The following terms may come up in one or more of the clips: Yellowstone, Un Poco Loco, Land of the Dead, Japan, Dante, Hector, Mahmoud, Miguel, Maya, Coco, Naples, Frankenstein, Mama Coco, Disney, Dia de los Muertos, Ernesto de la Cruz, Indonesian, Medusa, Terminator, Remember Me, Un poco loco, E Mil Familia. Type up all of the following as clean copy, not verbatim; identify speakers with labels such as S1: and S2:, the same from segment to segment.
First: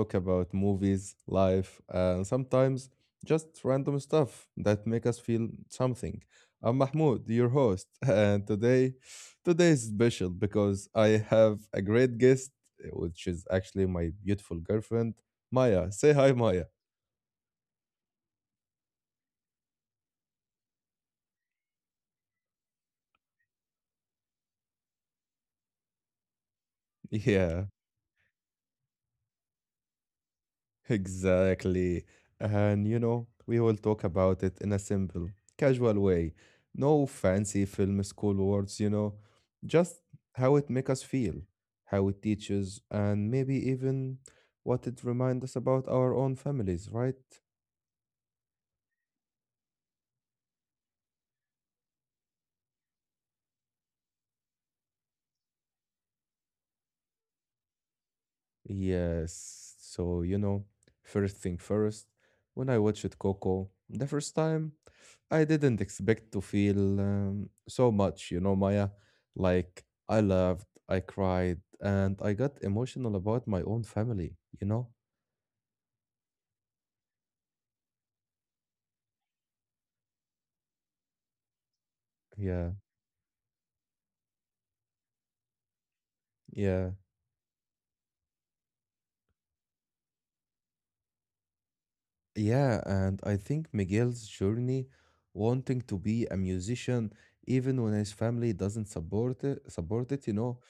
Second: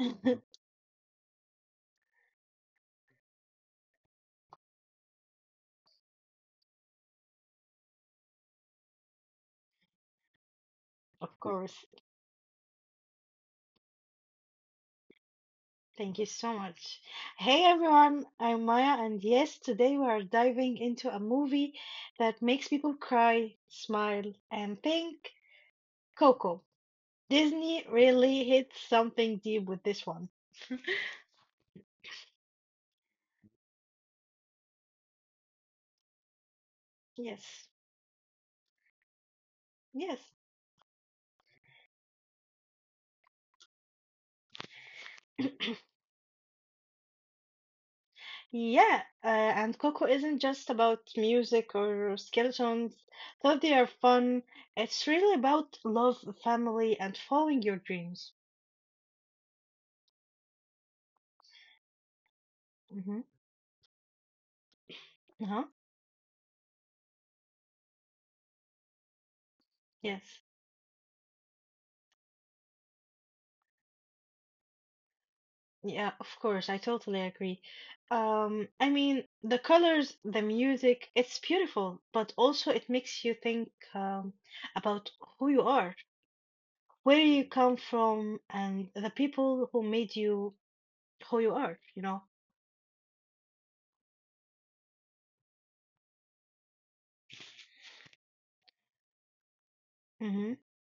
S1: talk about movies, life, and sometimes just random stuff that make us feel something. I'm Mahmoud, your host, and today is special because I
S2: Of
S1: have
S2: course.
S1: a great guest, which is actually my beautiful girlfriend, Maya.
S2: Thank you
S1: Say
S2: so
S1: hi, Maya.
S2: much. Hey everyone, I'm Maya, and yes, today we are diving into a movie that makes people cry, smile, and think Coco. Disney
S1: Yeah.
S2: really hit something deep with this one.
S1: Exactly. And we will talk about it in a simple, casual way. No
S2: Yes,
S1: fancy film school words,
S2: yes.
S1: just how it makes us feel, how it teaches, and maybe even what it reminds us about our own families, right?
S2: Yeah, and Coco isn't just about music or skeletons, though they are fun. It's really about love, family, and following your dreams.
S1: Yes. So, first thing first, when I
S2: Mm-hmm.
S1: watched Coco the first time,
S2: Uh-huh.
S1: I didn't expect to feel so much, Maya. Like,
S2: Yes.
S1: I laughed, I cried, and I got emotional about my own family, you know?
S2: Yeah, of course, I totally agree. I mean, the colors, the music, it's beautiful, but also it
S1: Yeah,
S2: makes you think about who you are,
S1: yeah.
S2: where you come from, and the people who made you who you are, you know?
S1: Yeah, and I think Miguel's journey wanting to be a musician, even when his family doesn't support it, support
S2: Mm-hmm.
S1: it, you know,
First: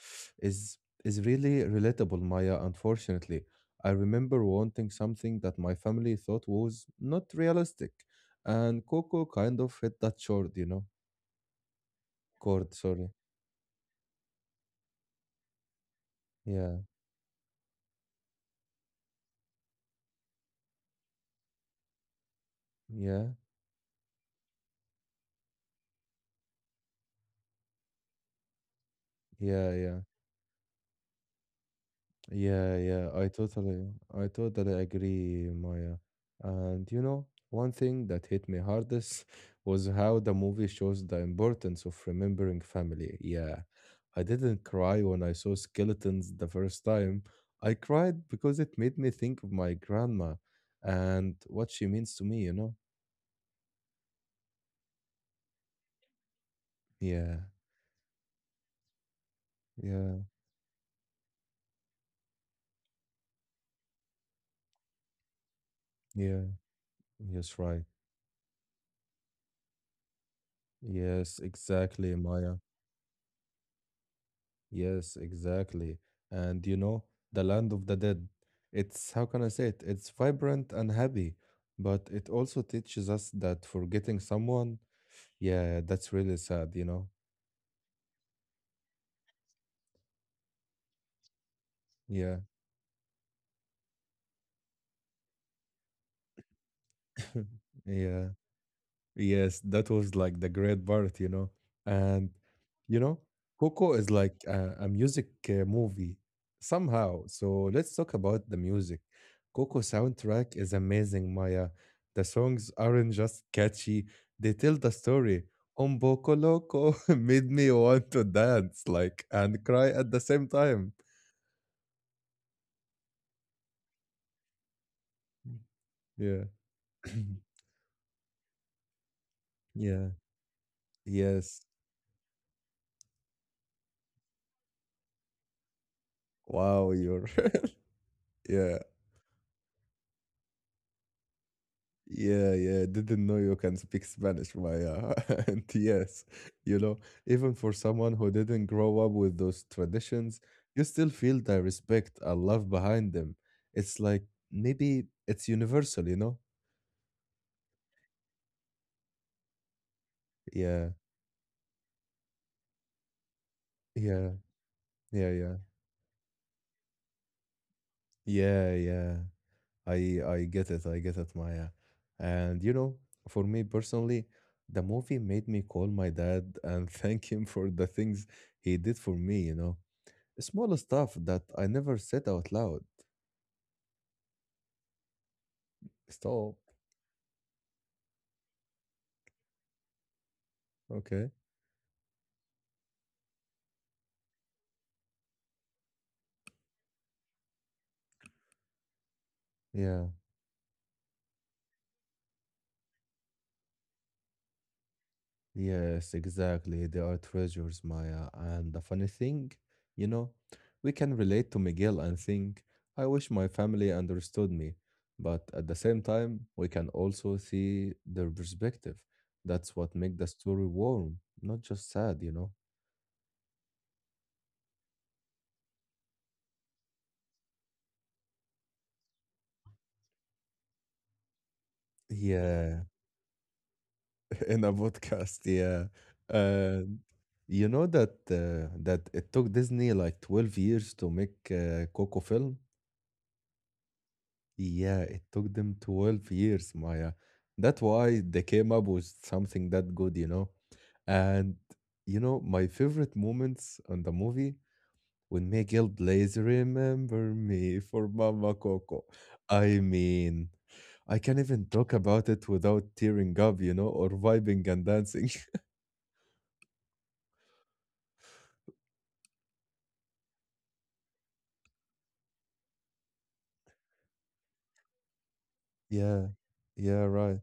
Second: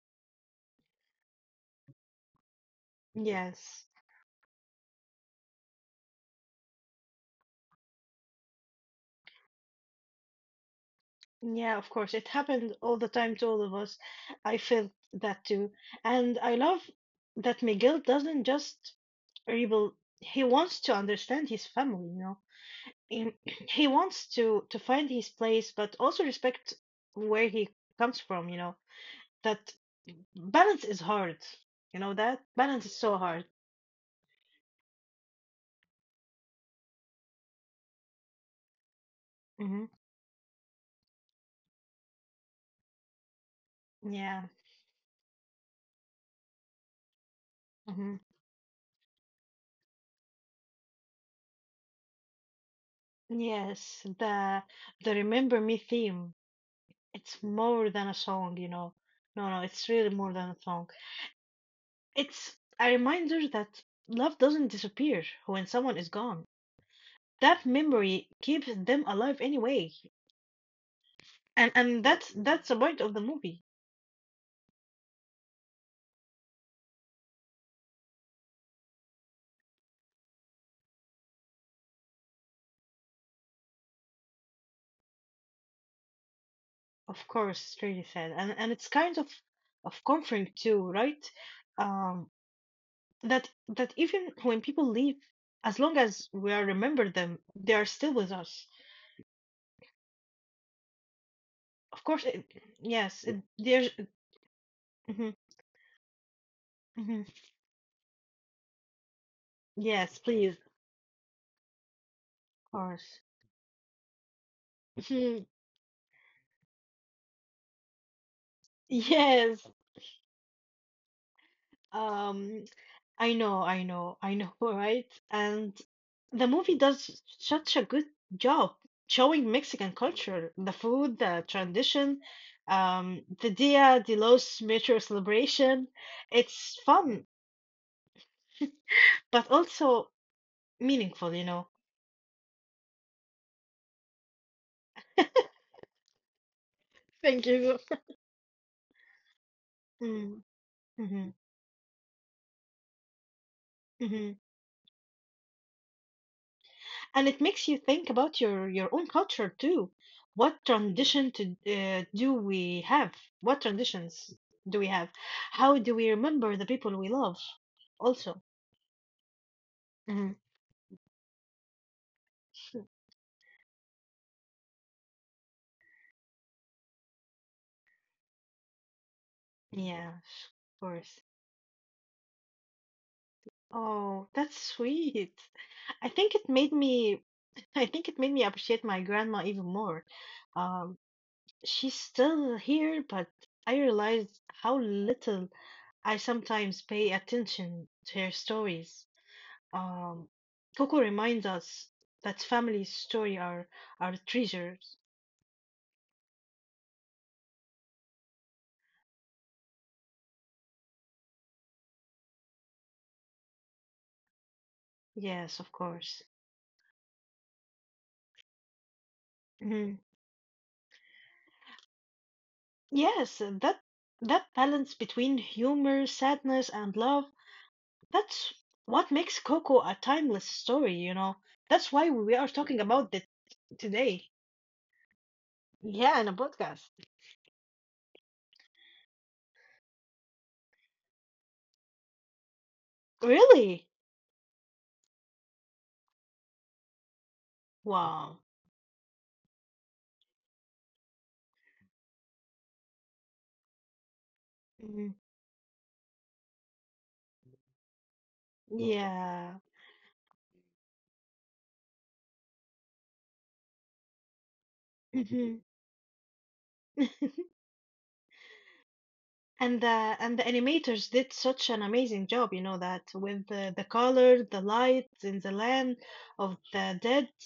S1: is is really relatable, Maya, unfortunately.
S2: Yes.
S1: I remember wanting something that my family thought was not realistic, and Coco kind of hit that chord, you know,
S2: Yeah, of course, it
S1: chord,
S2: happened all the
S1: sorry.
S2: time to all of us. I felt that too. And I
S1: Yeah,
S2: love that Miguel doesn't just rebel, he wants to understand his family, you know?
S1: yeah,
S2: And he wants to find his place, but also respect where he comes from, you know?
S1: yeah,
S2: That
S1: yeah.
S2: balance is hard, you know, that
S1: Yeah,
S2: balance is
S1: yeah,
S2: so
S1: I
S2: hard.
S1: totally, I totally agree, Maya. And one thing that hit me hardest
S2: Hmm.
S1: was how the movie shows the importance of remembering family. Yeah, I
S2: Yeah.
S1: didn't cry when I saw skeletons the first time. I
S2: Hmm.
S1: cried because it made me think of my grandma and what she means to me, you know?
S2: Yes, the Remember me theme,
S1: Yeah,
S2: it's more than a song, you know. No, no, it's really
S1: yeah,
S2: more than a song. It's a reminder that love doesn't disappear when someone is gone,
S1: yeah, yes,
S2: that
S1: right.
S2: memory keeps them alive anyway.
S1: Yes,
S2: And
S1: exactly,
S2: that's
S1: Maya.
S2: that's the point of the movie.
S1: Yes, exactly. And the land of the dead, it's how can I say it? It's vibrant and happy, but it also teaches us that forgetting someone, yeah, that's really sad, you know?
S2: Of course, it's really sad, and it's kind of comforting too, right? Um,
S1: Yeah,
S2: that that even when people leave, as long as we are remember them, they are still
S1: yeah.
S2: with us.
S1: Yes, that was like the great part, you know.
S2: Of course,
S1: And
S2: it,
S1: you know,
S2: yes, it, there's.
S1: Coco is like a music movie
S2: Hmm.
S1: somehow. So let's talk about the music. Coco
S2: Yes, please, of
S1: soundtrack is amazing, Maya. The songs aren't
S2: course.
S1: just catchy; they tell the story.
S2: Mhm.
S1: Un poco loco made me want to dance, like, and
S2: Yes.
S1: cry at the same time.
S2: Um, I know, I know, I know, right? And
S1: Yeah.
S2: the movie does such a good job showing Mexican
S1: yeah.
S2: culture, the food, the
S1: Yes.
S2: tradition, the Dia de los Muertos celebration. It's
S1: Wow,
S2: fun,
S1: you're. yeah.
S2: but also meaningful, you know.
S1: Yeah, yeah. Didn't know you can speak Spanish, Maya. And yes, you know,
S2: Thank
S1: even for
S2: you.
S1: someone who didn't grow up with those
S2: Mm.
S1: traditions, you still
S2: Hmm.
S1: feel the respect and love behind them. It's like maybe it's universal, you know?
S2: And it makes you think about your own culture too. What
S1: Yeah,
S2: tradition to do we have? What
S1: yeah,
S2: traditions do we have?
S1: yeah, yeah.
S2: How do we remember the people we love? Also.
S1: Yeah, yeah. I
S2: Mhm.
S1: I get it. I get it, Maya. And for me personally, the movie made me call my dad and thank him for the things he did for me, you know.
S2: Yeah,
S1: Small
S2: of
S1: stuff
S2: course.
S1: that I never said out loud.
S2: Oh, that's sweet. I think it
S1: Stop.
S2: made me I think it made me appreciate my grandma even more. Um,
S1: Okay.
S2: she's still here, but I realized how little I sometimes pay attention to her stories.
S1: Yeah,
S2: Um, Coco reminds us that family story are treasures.
S1: yes, exactly. They are treasures, Maya. And the funny thing, you know, we can relate to Miguel and think, I wish my family understood me. But
S2: Yes,
S1: at
S2: of
S1: the same
S2: course.
S1: time, we can also see their perspective. That's what
S2: Mhm.
S1: makes the story warm, not just sad, you know?
S2: Yes, and that balance between humor, sadness, and love, that's what makes Coco a timeless story, you know. That's why we are talking
S1: Yeah,
S2: about it today.
S1: in a podcast, yeah.
S2: Yeah, in a
S1: Uh,
S2: podcast.
S1: You know that that it took Disney like 12 years to make Coco film?
S2: Really?
S1: Yeah, it took them 12 years, Maya. That's why
S2: Wow.
S1: they came up with something that good, you know? And my favorite moments on the movie
S2: Mhm.
S1: when Miguel plays Remember Me for Mama Coco.
S2: Yeah.
S1: I mean, I can't even talk about it without tearing up, you know, or vibing and dancing.
S2: Mhm. And the animators did such an amazing job, you know, that with the color, the lights in the land
S1: Yeah.
S2: of the
S1: Yeah,
S2: dead.
S1: right.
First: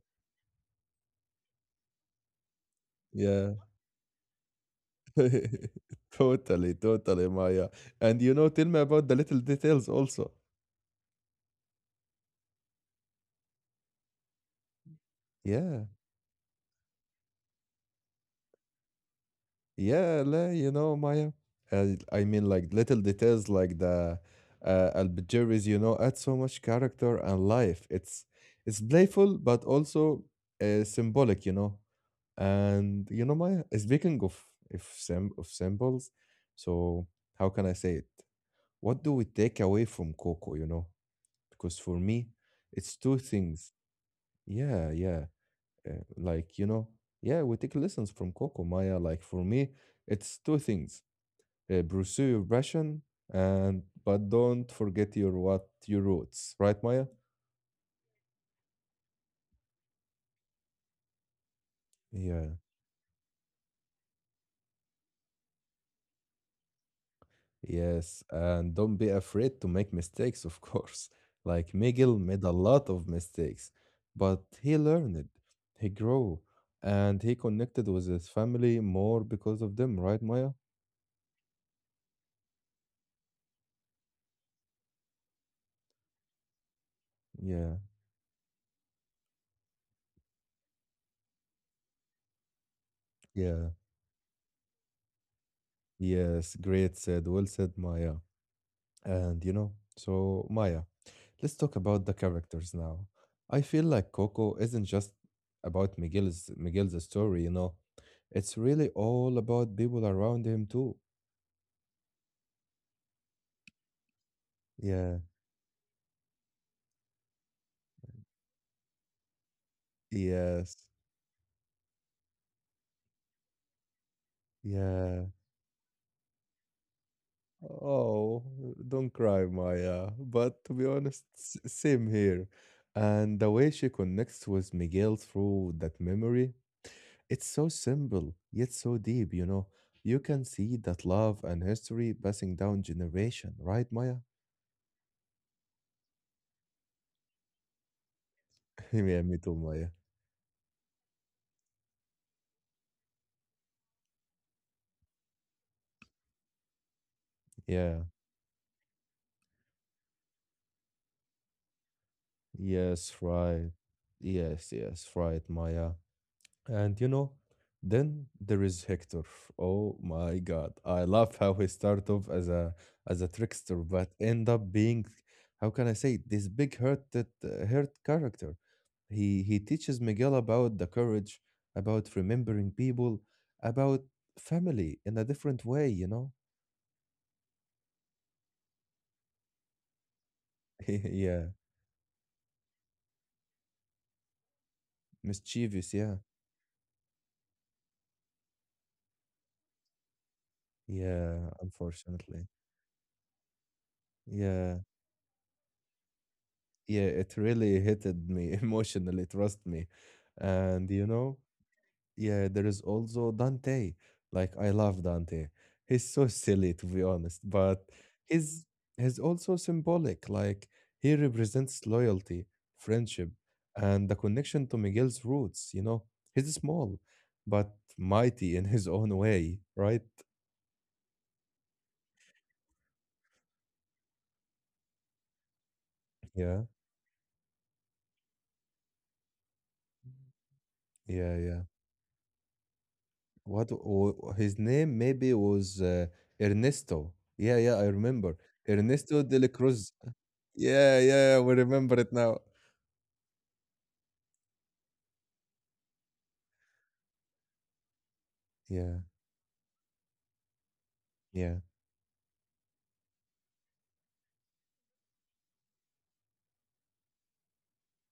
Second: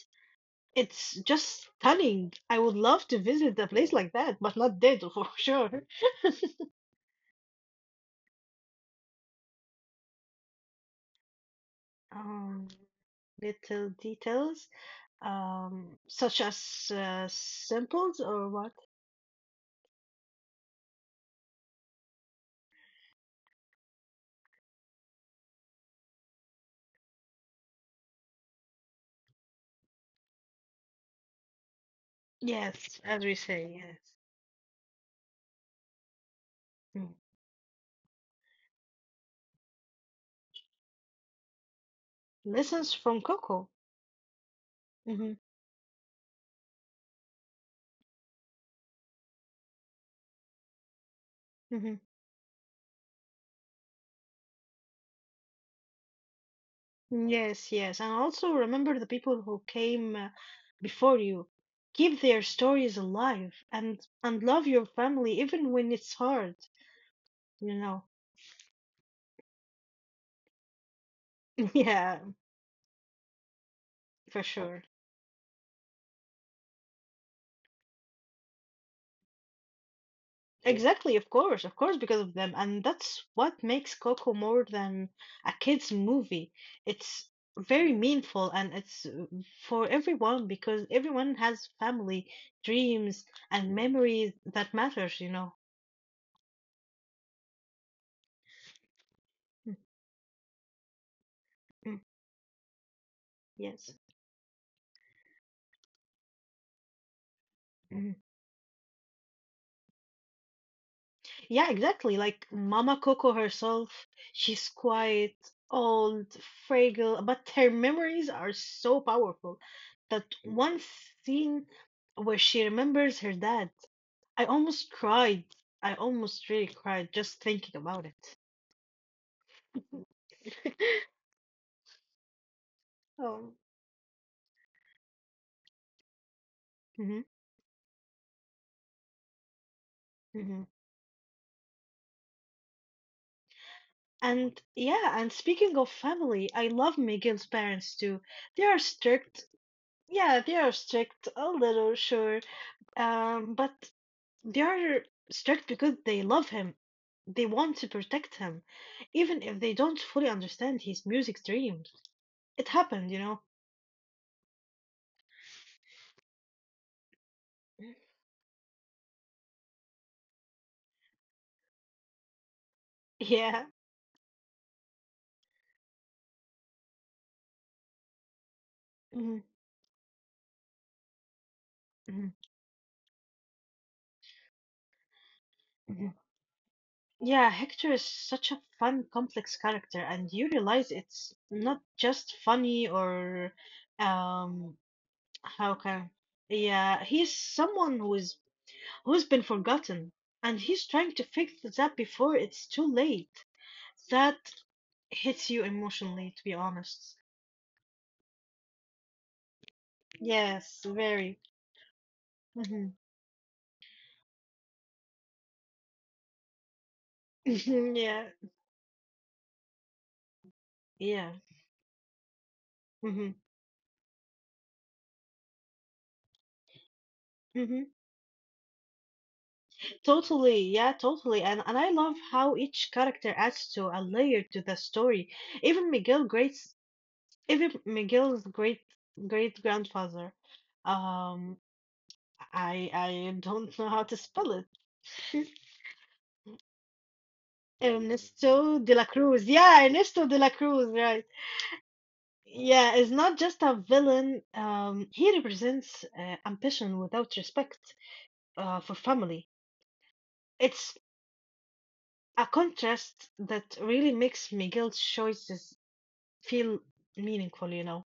S2: It's just stunning. I would love to
S1: Yeah.
S2: visit a place like that, but not dead for sure.
S1: Totally, totally, Maya. And tell me about the little details also.
S2: Um, little details,
S1: Yeah,
S2: such as samples or what?
S1: yeah, la, you know, Maya. And I mean, like little details like the Albigeries, you know, add so much character and life. It's playful, but also symbolic, you know.
S2: Yes,
S1: And
S2: as we
S1: Maya,
S2: say, yes.
S1: speaking of if sim of symbols, so
S2: Mm.
S1: how can I say it? What do we take away from Coco, you know? Because for me,
S2: Lessons
S1: it's
S2: from
S1: two
S2: Coco.
S1: things Yeah, yeah.
S2: Hmm.
S1: Like, you know, yeah, we take lessons from Coco Maya. Like, for me, it's two things.
S2: Hmm.
S1: Pursue your passion and but don't forget your what your roots, right, Maya?
S2: Yes, yes. And also remember the people who came before you. Keep their
S1: Yeah.
S2: stories alive and love your family even when it's hard, you know.
S1: Yes, and don't be afraid to make mistakes, of course. Like Miguel
S2: Yeah,
S1: made a lot of mistakes, but
S2: for
S1: he
S2: sure.
S1: learned, he grew, and he connected with his family more because of them, right, Maya?
S2: Okay. Exactly, of course, because of them. And that's what makes Coco more than a kid's movie. It's
S1: Yeah.
S2: very meaningful and it's for everyone because everyone has family, dreams,
S1: Yeah.
S2: and memories that matters, you know.
S1: Yes, great said. Well said, Maya. And you know,
S2: Mm,
S1: so Maya, let's talk
S2: mm.
S1: about the characters now. I feel
S2: Yes.
S1: like Coco isn't just about Miguel's story, you know. It's really all about people around him too.
S2: Yeah, exactly. Like Mama Coco herself, she's
S1: Yeah.
S2: quiet, old, fragile, but her memories are so powerful that
S1: Yes.
S2: one scene where she remembers her dad, I almost
S1: Yeah.
S2: cried. I almost really cried just thinking about it.
S1: Oh, don't cry, Maya. But to be honest, same here. And the
S2: Oh.
S1: way she connects with Miguel through that memory
S2: Hmm.
S1: It's so simple, yet so deep, you know. You can
S2: Hmm.
S1: see that love and history passing down generation, right, Maya?
S2: And, yeah, and speaking of family, I love Miguel's parents too. They are
S1: yeah, me
S2: strict.
S1: too, Maya.
S2: Yeah, they are strict, a little, sure. But they are strict because they love him. They want to
S1: Yeah.
S2: protect him, even if they don't fully understand his music dreams. It
S1: Yes,
S2: happened, you know.
S1: right. Yes, yes, right, Maya. And then there is Hector. Oh my God. I love how he started off as a
S2: Yeah.
S1: trickster, but end up being, how can I say, this big hurted hurt character. He
S2: Mhm,
S1: he teaches Miguel about the courage, about
S2: mhm,
S1: remembering people, about family in a different way, you
S2: mhm.
S1: know?
S2: Yeah, Hector is such a fun, complex character, and you realize it's
S1: Yeah.
S2: not just funny or um how
S1: Mischievous,
S2: can
S1: yeah.
S2: yeah, he's someone who's been forgotten, and he's trying to
S1: Yeah,
S2: fix that before
S1: unfortunately.
S2: it's too late. That
S1: Yeah.
S2: hits you emotionally, to be
S1: Yeah,
S2: honest.
S1: it really hitted me emotionally, trust me.
S2: Yes,
S1: And you know,
S2: very.
S1: Yeah, there is
S2: Hmm.
S1: also Dante. Like I love Dante. He's so silly to be honest, but
S2: Yeah,
S1: he's he's also symbolic. Like he
S2: yeah.
S1: represents loyalty,
S2: Hmm.
S1: friendship, and the connection to Miguel's roots, you know. He's small, but
S2: Hmm.
S1: mighty in his own way, right?
S2: Totally, yeah, totally. And I love how each character adds to a layer to the story. Even Miguel
S1: Yeah,
S2: great's Even Miguel's great great grandfather.
S1: yeah,
S2: Um,
S1: yeah.
S2: I
S1: What
S2: don't know how to spell
S1: his
S2: it.
S1: name maybe was Ernesto. Yeah, yeah, I remember.
S2: Ernesto de la
S1: Ernesto de
S2: Cruz.
S1: la
S2: Yeah,
S1: Cruz.
S2: Ernesto de la Cruz,
S1: Yeah,
S2: right.
S1: yeah, we remember it now.
S2: Yeah, is not just a villain. He represents ambition without respect for
S1: Yeah,
S2: family. It's
S1: yeah.
S2: a contrast that really makes Miguel's choices feel meaningful, you know.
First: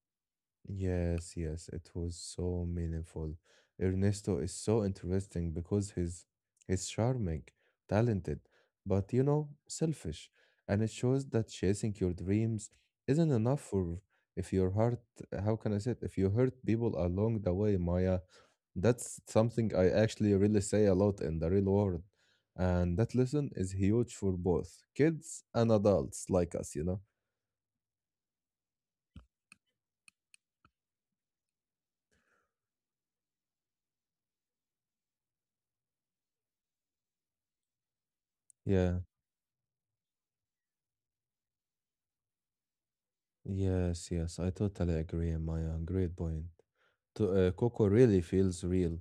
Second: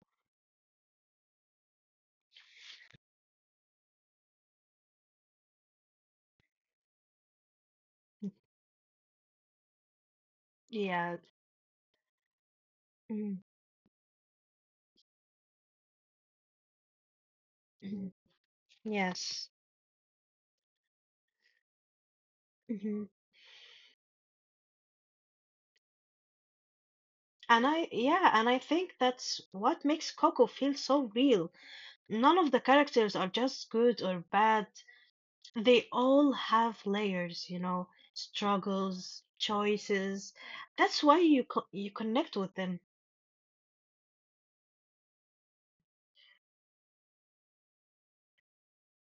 S1: Yes, yes, it was so meaningful. Ernesto is so interesting because he's charming, talented, but you know, selfish. And it
S2: Yeah.
S1: shows that chasing your dreams isn't
S2: Mm,
S1: enough for if your heart, how can I say it? If you hurt people along the way,
S2: mhm.
S1: Maya, that's
S2: Yes.
S1: something I actually really say a lot in the real world. And
S2: Hmm.
S1: that lesson is huge for both kids and adults like us, you know?
S2: And I, yeah, and I think that's what makes Coco feel so real. None of the characters are just good or bad. They all have layers, you know,
S1: Yeah.
S2: struggles, choices. That's why you connect with them.
S1: Yes, yes, I totally agree, Maya. Great point. To, Coco really feels real,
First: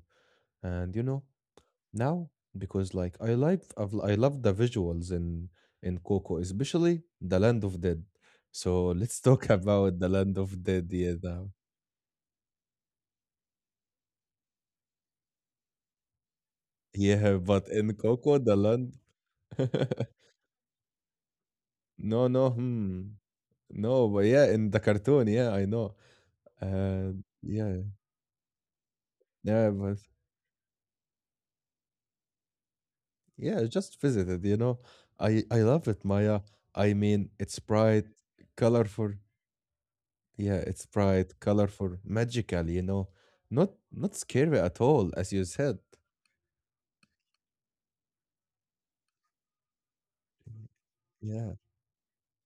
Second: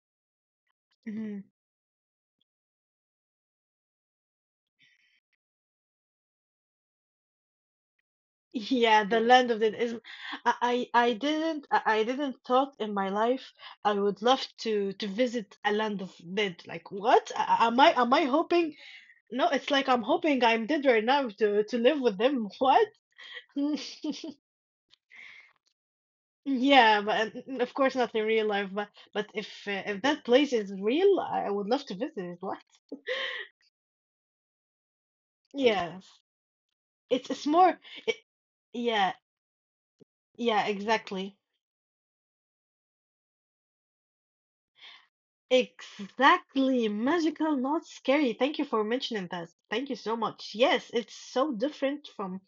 S1: and you know
S2: Mhm.
S1: now because like I love the visuals in Coco, especially the Land of Dead. So
S2: Yeah, the
S1: let's
S2: land
S1: talk
S2: of
S1: about
S2: Dadaism.
S1: the Land of Dead,
S2: I
S1: yeah, now.
S2: didn't I didn't thought in my life I would love to visit a land of dead. Like what?
S1: Yeah,
S2: a-
S1: but
S2: Am
S1: in
S2: I am I
S1: Coco, the
S2: hoping?
S1: land.
S2: No, it's like I'm hoping I'm dead right now to live with
S1: No,
S2: them.
S1: no,
S2: What?
S1: hmm. No, but yeah, in the cartoon, yeah, I know.
S2: Yeah,
S1: And
S2: but of
S1: yeah,
S2: course not in real life. But if
S1: yeah,
S2: uh,
S1: but
S2: if that place is real, I would love to visit it.
S1: Yeah, I just visited, you know. I love it,
S2: Yes.
S1: Maya. I
S2: It's
S1: mean,
S2: it's
S1: it's
S2: more
S1: bright,
S2: it,
S1: colorful.
S2: yeah,
S1: Yeah,
S2: yeah,
S1: it's
S2: exactly.
S1: bright, colorful, magical, you know. Not scary at all, as you said.
S2: Exactly. Magical, not scary. Thank you for mentioning that. Thank you so much. Yes, it's so
S1: Yeah,
S2: different from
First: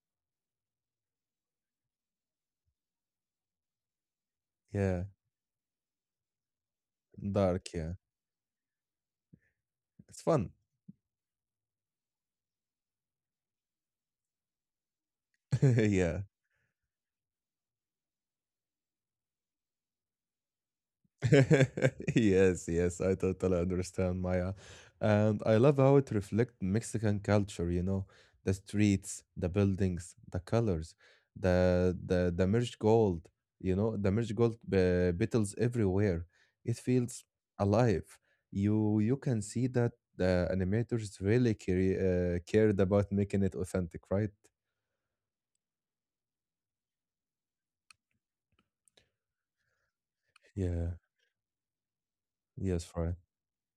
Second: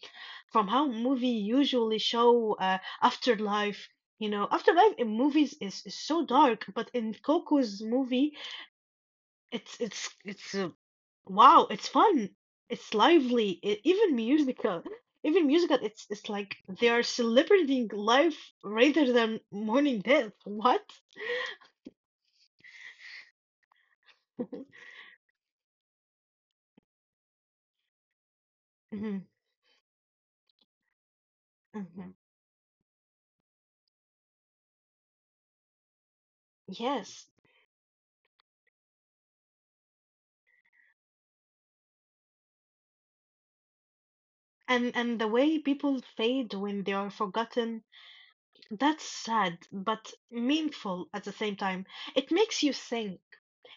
S2: from how movie usually show afterlife. You know, afterlife
S1: yeah,
S2: in movies is so dark, but in
S1: dark,
S2: Coco's
S1: yeah.
S2: movie
S1: It's fun.
S2: it's wow, it's fun. It's lively. Even musical. Even musical, it's
S1: yeah.
S2: it's like they are celebrating life rather than mourning death. What?
S1: yes, yes, I totally understand, Maya. And I love how it reflects Mexican culture, you know, the streets,
S2: Mhm,
S1: the buildings, the colors, the
S2: mhm.
S1: the the merged gold, you know, the merged gold beetles everywhere. It feels
S2: Yes.
S1: alive. You can see that the animators really care, cared about making it authentic, right?
S2: And the way people fade when they are forgotten, that's sad but
S1: Yeah.
S2: meaningful at the same time. It makes you
S1: Yes, right.
S2: think.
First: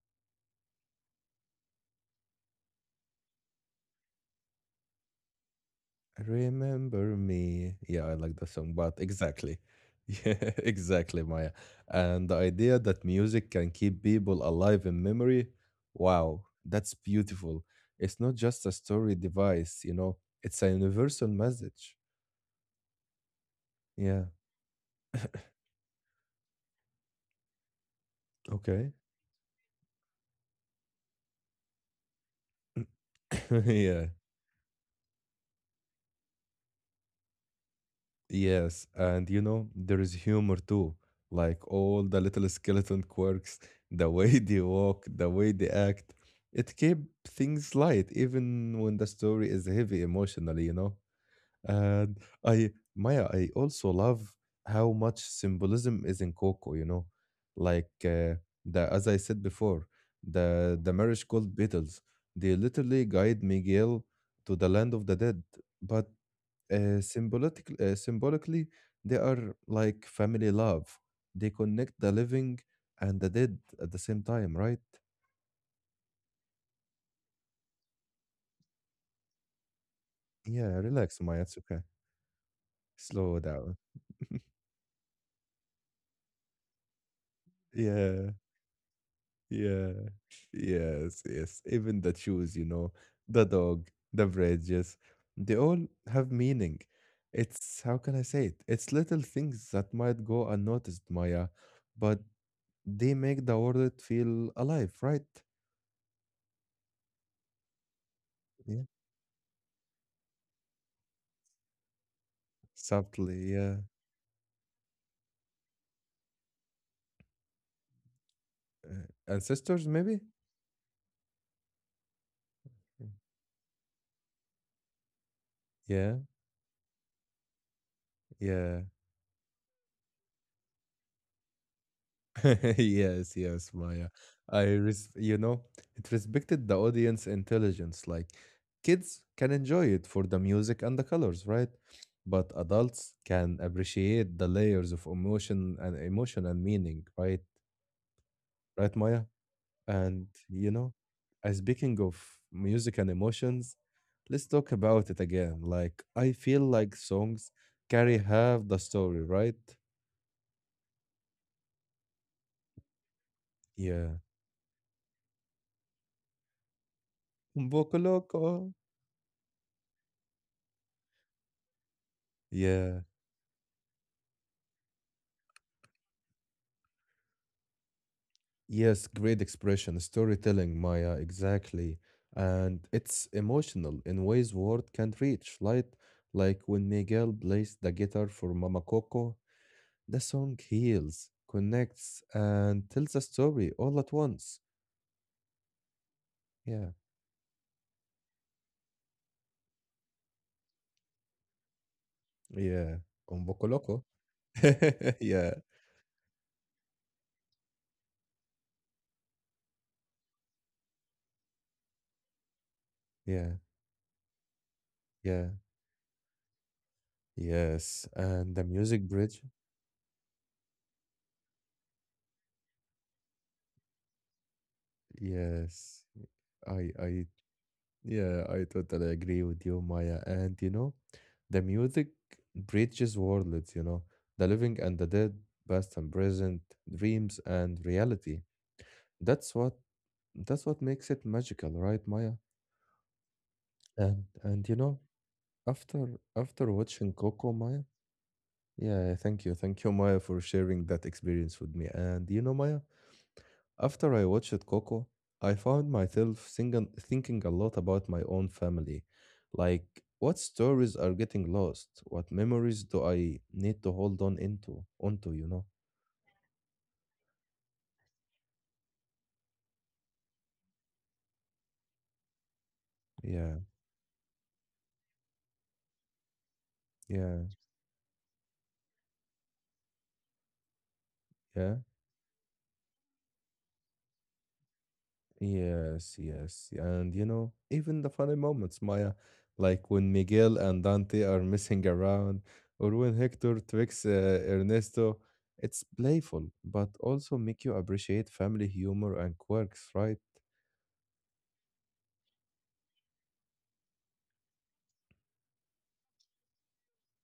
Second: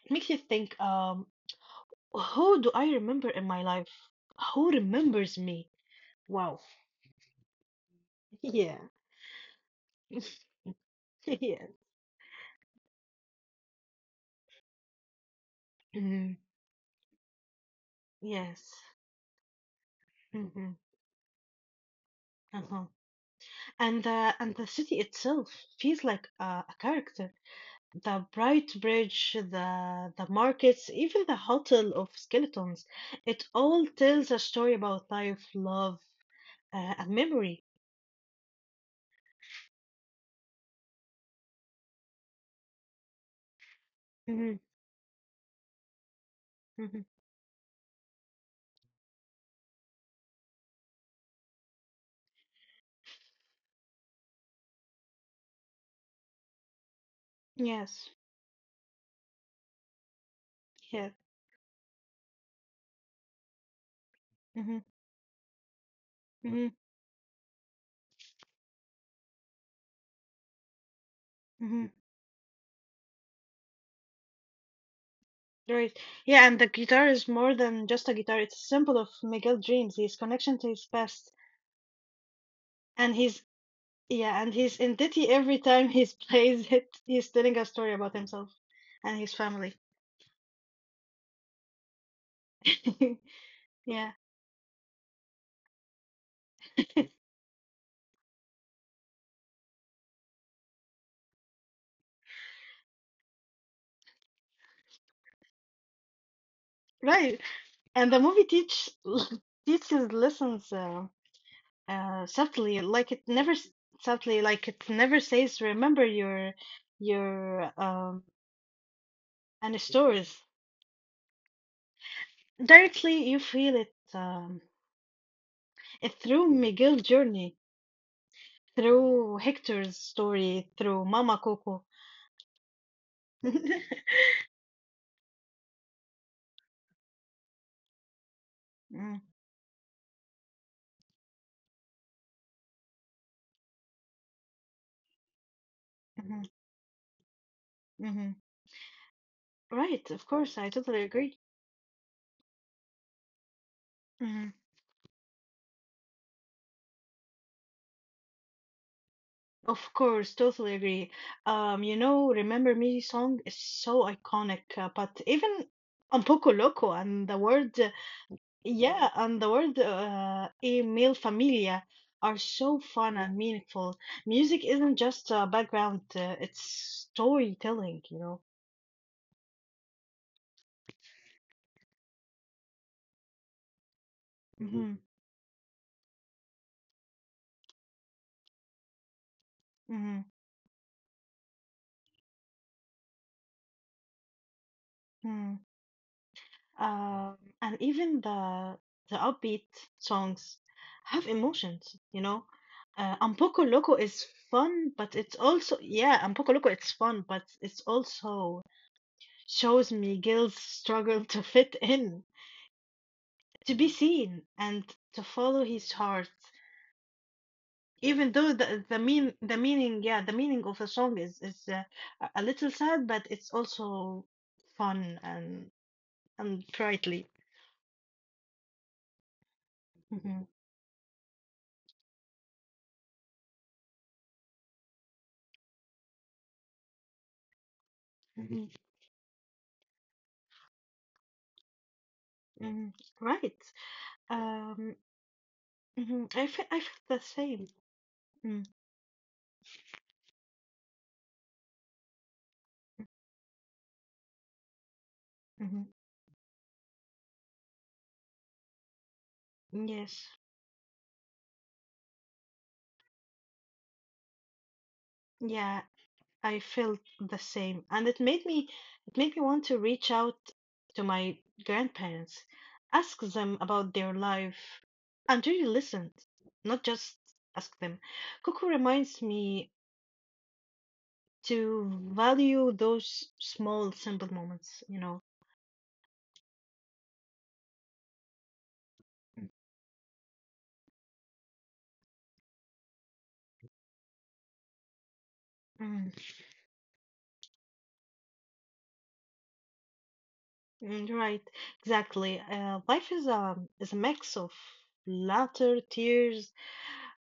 S2: It makes you think, who do I remember in my life? Who remembers me? Wow.
S1: Remember me. Yeah, I like the song,
S2: Yeah.
S1: but exactly. Yeah, exactly, Maya.
S2: Yeah.
S1: And the idea that music can keep people alive in memory,
S2: Mhm.
S1: wow, that's beautiful. It's not just a
S2: Yes.
S1: story device, you know, it's a
S2: Mhm.
S1: universal message.
S2: Uh-huh. And
S1: Yeah.
S2: uh, and the city itself feels like a character. The bright
S1: Okay.
S2: bridge, the markets, even the hotel of skeletons. It all
S1: yeah.
S2: tells a story about life, love, and memory.
S1: Yes, and there is humor too. Like all the little skeleton quirks, the way
S2: Hmm.
S1: they walk, the way they act. It keep
S2: Hmm.
S1: things light, even when the story is heavy emotionally, you know? And I, Maya, I also love how much symbolism is in Coco, you know? Like
S2: Yes.
S1: the, as I said before, the
S2: Yeah.
S1: marriage called Beatles, they literally guide Miguel to the
S2: Hmm.
S1: land of the dead. But
S2: Hmm.
S1: symbolically, they are like family love. They
S2: Hmm.
S1: connect the living and the dead at the same time, right?
S2: Right. Yeah, and the guitar is more than just a guitar. It's a symbol of Miguel's dreams, his connection to
S1: Yeah,
S2: his
S1: relax,
S2: past,
S1: Maya. It's okay.
S2: and
S1: Slow
S2: his,
S1: down.
S2: yeah, and he's in Ditty every time he plays it, he's telling a story about
S1: Yeah,
S2: himself and his family.
S1: yeah, yes, yes. Even the shoes, you know, the dog,
S2: Yeah,
S1: the bridges, they all have meaning. It's how can I say it? It's little things that might go unnoticed, Maya, but they make the world feel alive, right?
S2: right. And the movie
S1: Yeah,
S2: teach teaches lessons subtly, like it never
S1: subtly. Yeah.
S2: subtly, like it never says, "Remember your and
S1: Ancestors maybe
S2: stores." Directly, you feel it. It
S1: yeah
S2: through Miguel's journey,
S1: yeah
S2: through Hector's story, through Mama Coco.
S1: yes yes Maya I you know it respected the audience intelligence like kids can enjoy it for the music and the colors right but adults can appreciate the layers of
S2: Mm-hmm,
S1: emotion and meaning right
S2: mm-hmm.
S1: right Maya
S2: Right, of
S1: and
S2: course, I totally agree.
S1: as speaking of music and emotions let's
S2: Mhm.
S1: talk about it again like I feel like songs carry half the story right
S2: Of course, totally agree. You know, Remember Me song is so
S1: Yeah.
S2: iconic, but even Un Poco Loco and the word,
S1: Un loco.
S2: yeah, and the word E Mil Familia are so
S1: Yeah.
S2: fun and meaningful. Music isn't just background, it's storytelling, you know.
S1: Yes, great expression, storytelling, Maya, exactly. And it's emotional in ways word
S2: Mm.
S1: can't reach, right? Like when Miguel plays the guitar for Mama Coco,
S2: Mm-hmm,
S1: the song heals, connects, and tells a story all at once.
S2: mm-hmm.
S1: Yeah.
S2: Um, and even the upbeat songs have emotions, you know.
S1: Yeah.
S2: And
S1: Un
S2: Poco
S1: poco
S2: Loco
S1: loco.
S2: is fun, but it's
S1: Yeah.
S2: also, yeah, and Poco Loco it's fun, but it's also shows Miguel's struggle to fit in,
S1: Yeah.
S2: to be seen, and to
S1: Yeah.
S2: follow his heart.
S1: Yes.
S2: Even though
S1: And the
S2: the
S1: music
S2: mean
S1: bridge.
S2: the meaning, yeah, the meaning of the song is a little sad, but it's also fun and
S1: Yes.
S2: and
S1: I
S2: brightly.
S1: yeah, I totally agree with you, Maya.
S2: Mhm,
S1: And you know, the music bridges worlds, you know, the living and the dead, past and present, dreams and reality.
S2: mhm,
S1: That's what that's what makes it magical, right, Maya?
S2: mhm. Right.
S1: And you
S2: Um,
S1: know, after
S2: mhm, I feel
S1: after
S2: I felt
S1: watching
S2: the
S1: Coco,
S2: same.
S1: Maya,
S2: Mm,
S1: yeah, thank you, Maya, for sharing that experience with me. And you know, Maya, after I watched Coco, I
S2: mhm.
S1: found myself singing, thinking a lot about my own family. Like,
S2: Yes.
S1: what stories are getting lost? What memories do I need to hold on into? Onto, you know?
S2: Yeah, I felt the same. And it made me want to reach out to my grandparents, ask them
S1: Yeah,
S2: about their life, and really listen, not just
S1: yeah,
S2: ask them. Coco reminds me
S1: yeah.
S2: to value those small, simple moments, you know.
S1: Yes, yes. And, you know, even the funny moments, Maya, like when Miguel and Dante are messing around, or when Hector tricks Ernesto. It's
S2: Mm,
S1: playful, but also make you appreciate family humor and quirks, right?
S2: mm, right, exactly. Life is a mix of laughter, tears,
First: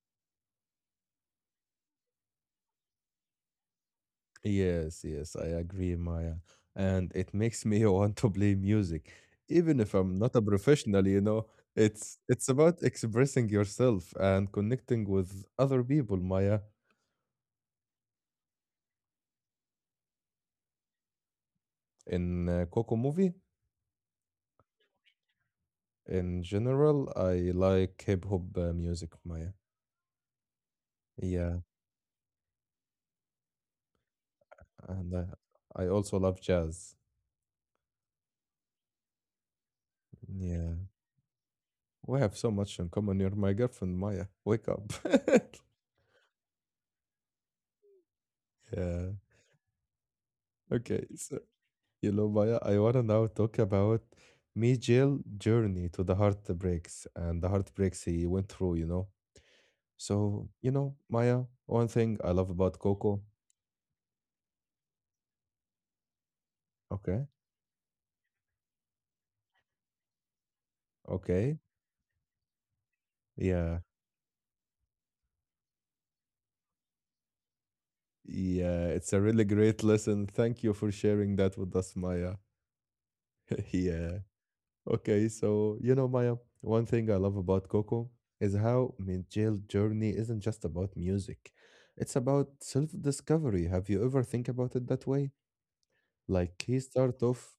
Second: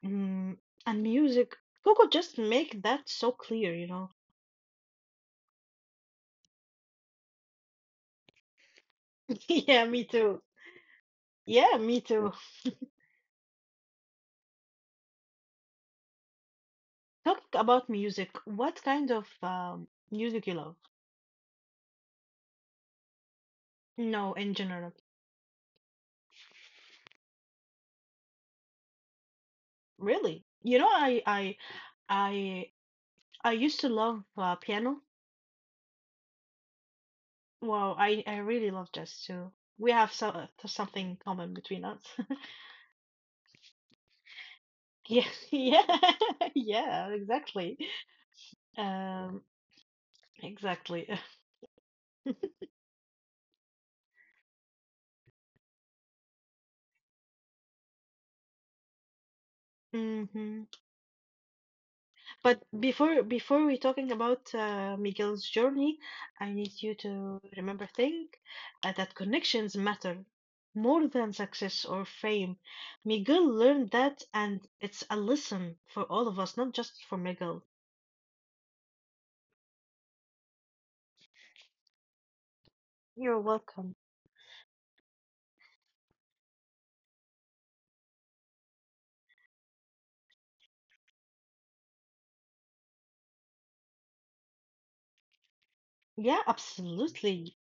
S2: mm, and music, Coco just make that so clear, you know.
S1: Yes, yes, I agree, Maya. And it makes me want to play music, even
S2: Yeah,
S1: if
S2: me
S1: I'm not
S2: too.
S1: a professional, you know.
S2: Yeah, me
S1: It's
S2: too.
S1: it's about expressing yourself and connecting with other people, Maya.
S2: Talking about music, what kind of music you love?
S1: In Coco movie,
S2: No, in general,
S1: in general, I like hip hop music, Maya.
S2: really. You know,
S1: Yeah,
S2: I I used to love piano.
S1: and I also love jazz.
S2: Wow, I really love jazz too. We have so
S1: Yeah,
S2: something common between us.
S1: we have so much in common. You're my girlfriend, Maya. Wake up.
S2: Yeah. Yeah. Yeah, exactly.
S1: Yeah.
S2: Um, exactly.
S1: Okay. You know, Maya, I want to now talk about Mijail's journey to the heartbreaks and the heartbreaks he went through, you know. So,
S2: Hmm.
S1: you know, Maya, one thing I love
S2: But
S1: about
S2: before
S1: Coco.
S2: before we talking about Miguel's journey, I need you
S1: Okay.
S2: to remember thing that connections matter more than
S1: Okay.
S2: success or fame. Miguel
S1: Yeah.
S2: learned that, and it's a lesson for all of us, not just for Miguel.
S1: Yeah. It's a really great lesson. Thank you for sharing that with us, Maya.
S2: You're welcome.
S1: yeah. Okay. So, you know, Maya, one thing I love about Coco is how Mijail's journey isn't just about music. It's about self-discovery. Have you ever think about it that way?
S2: Yeah,
S1: Like he start
S2: absolutely.
S1: off,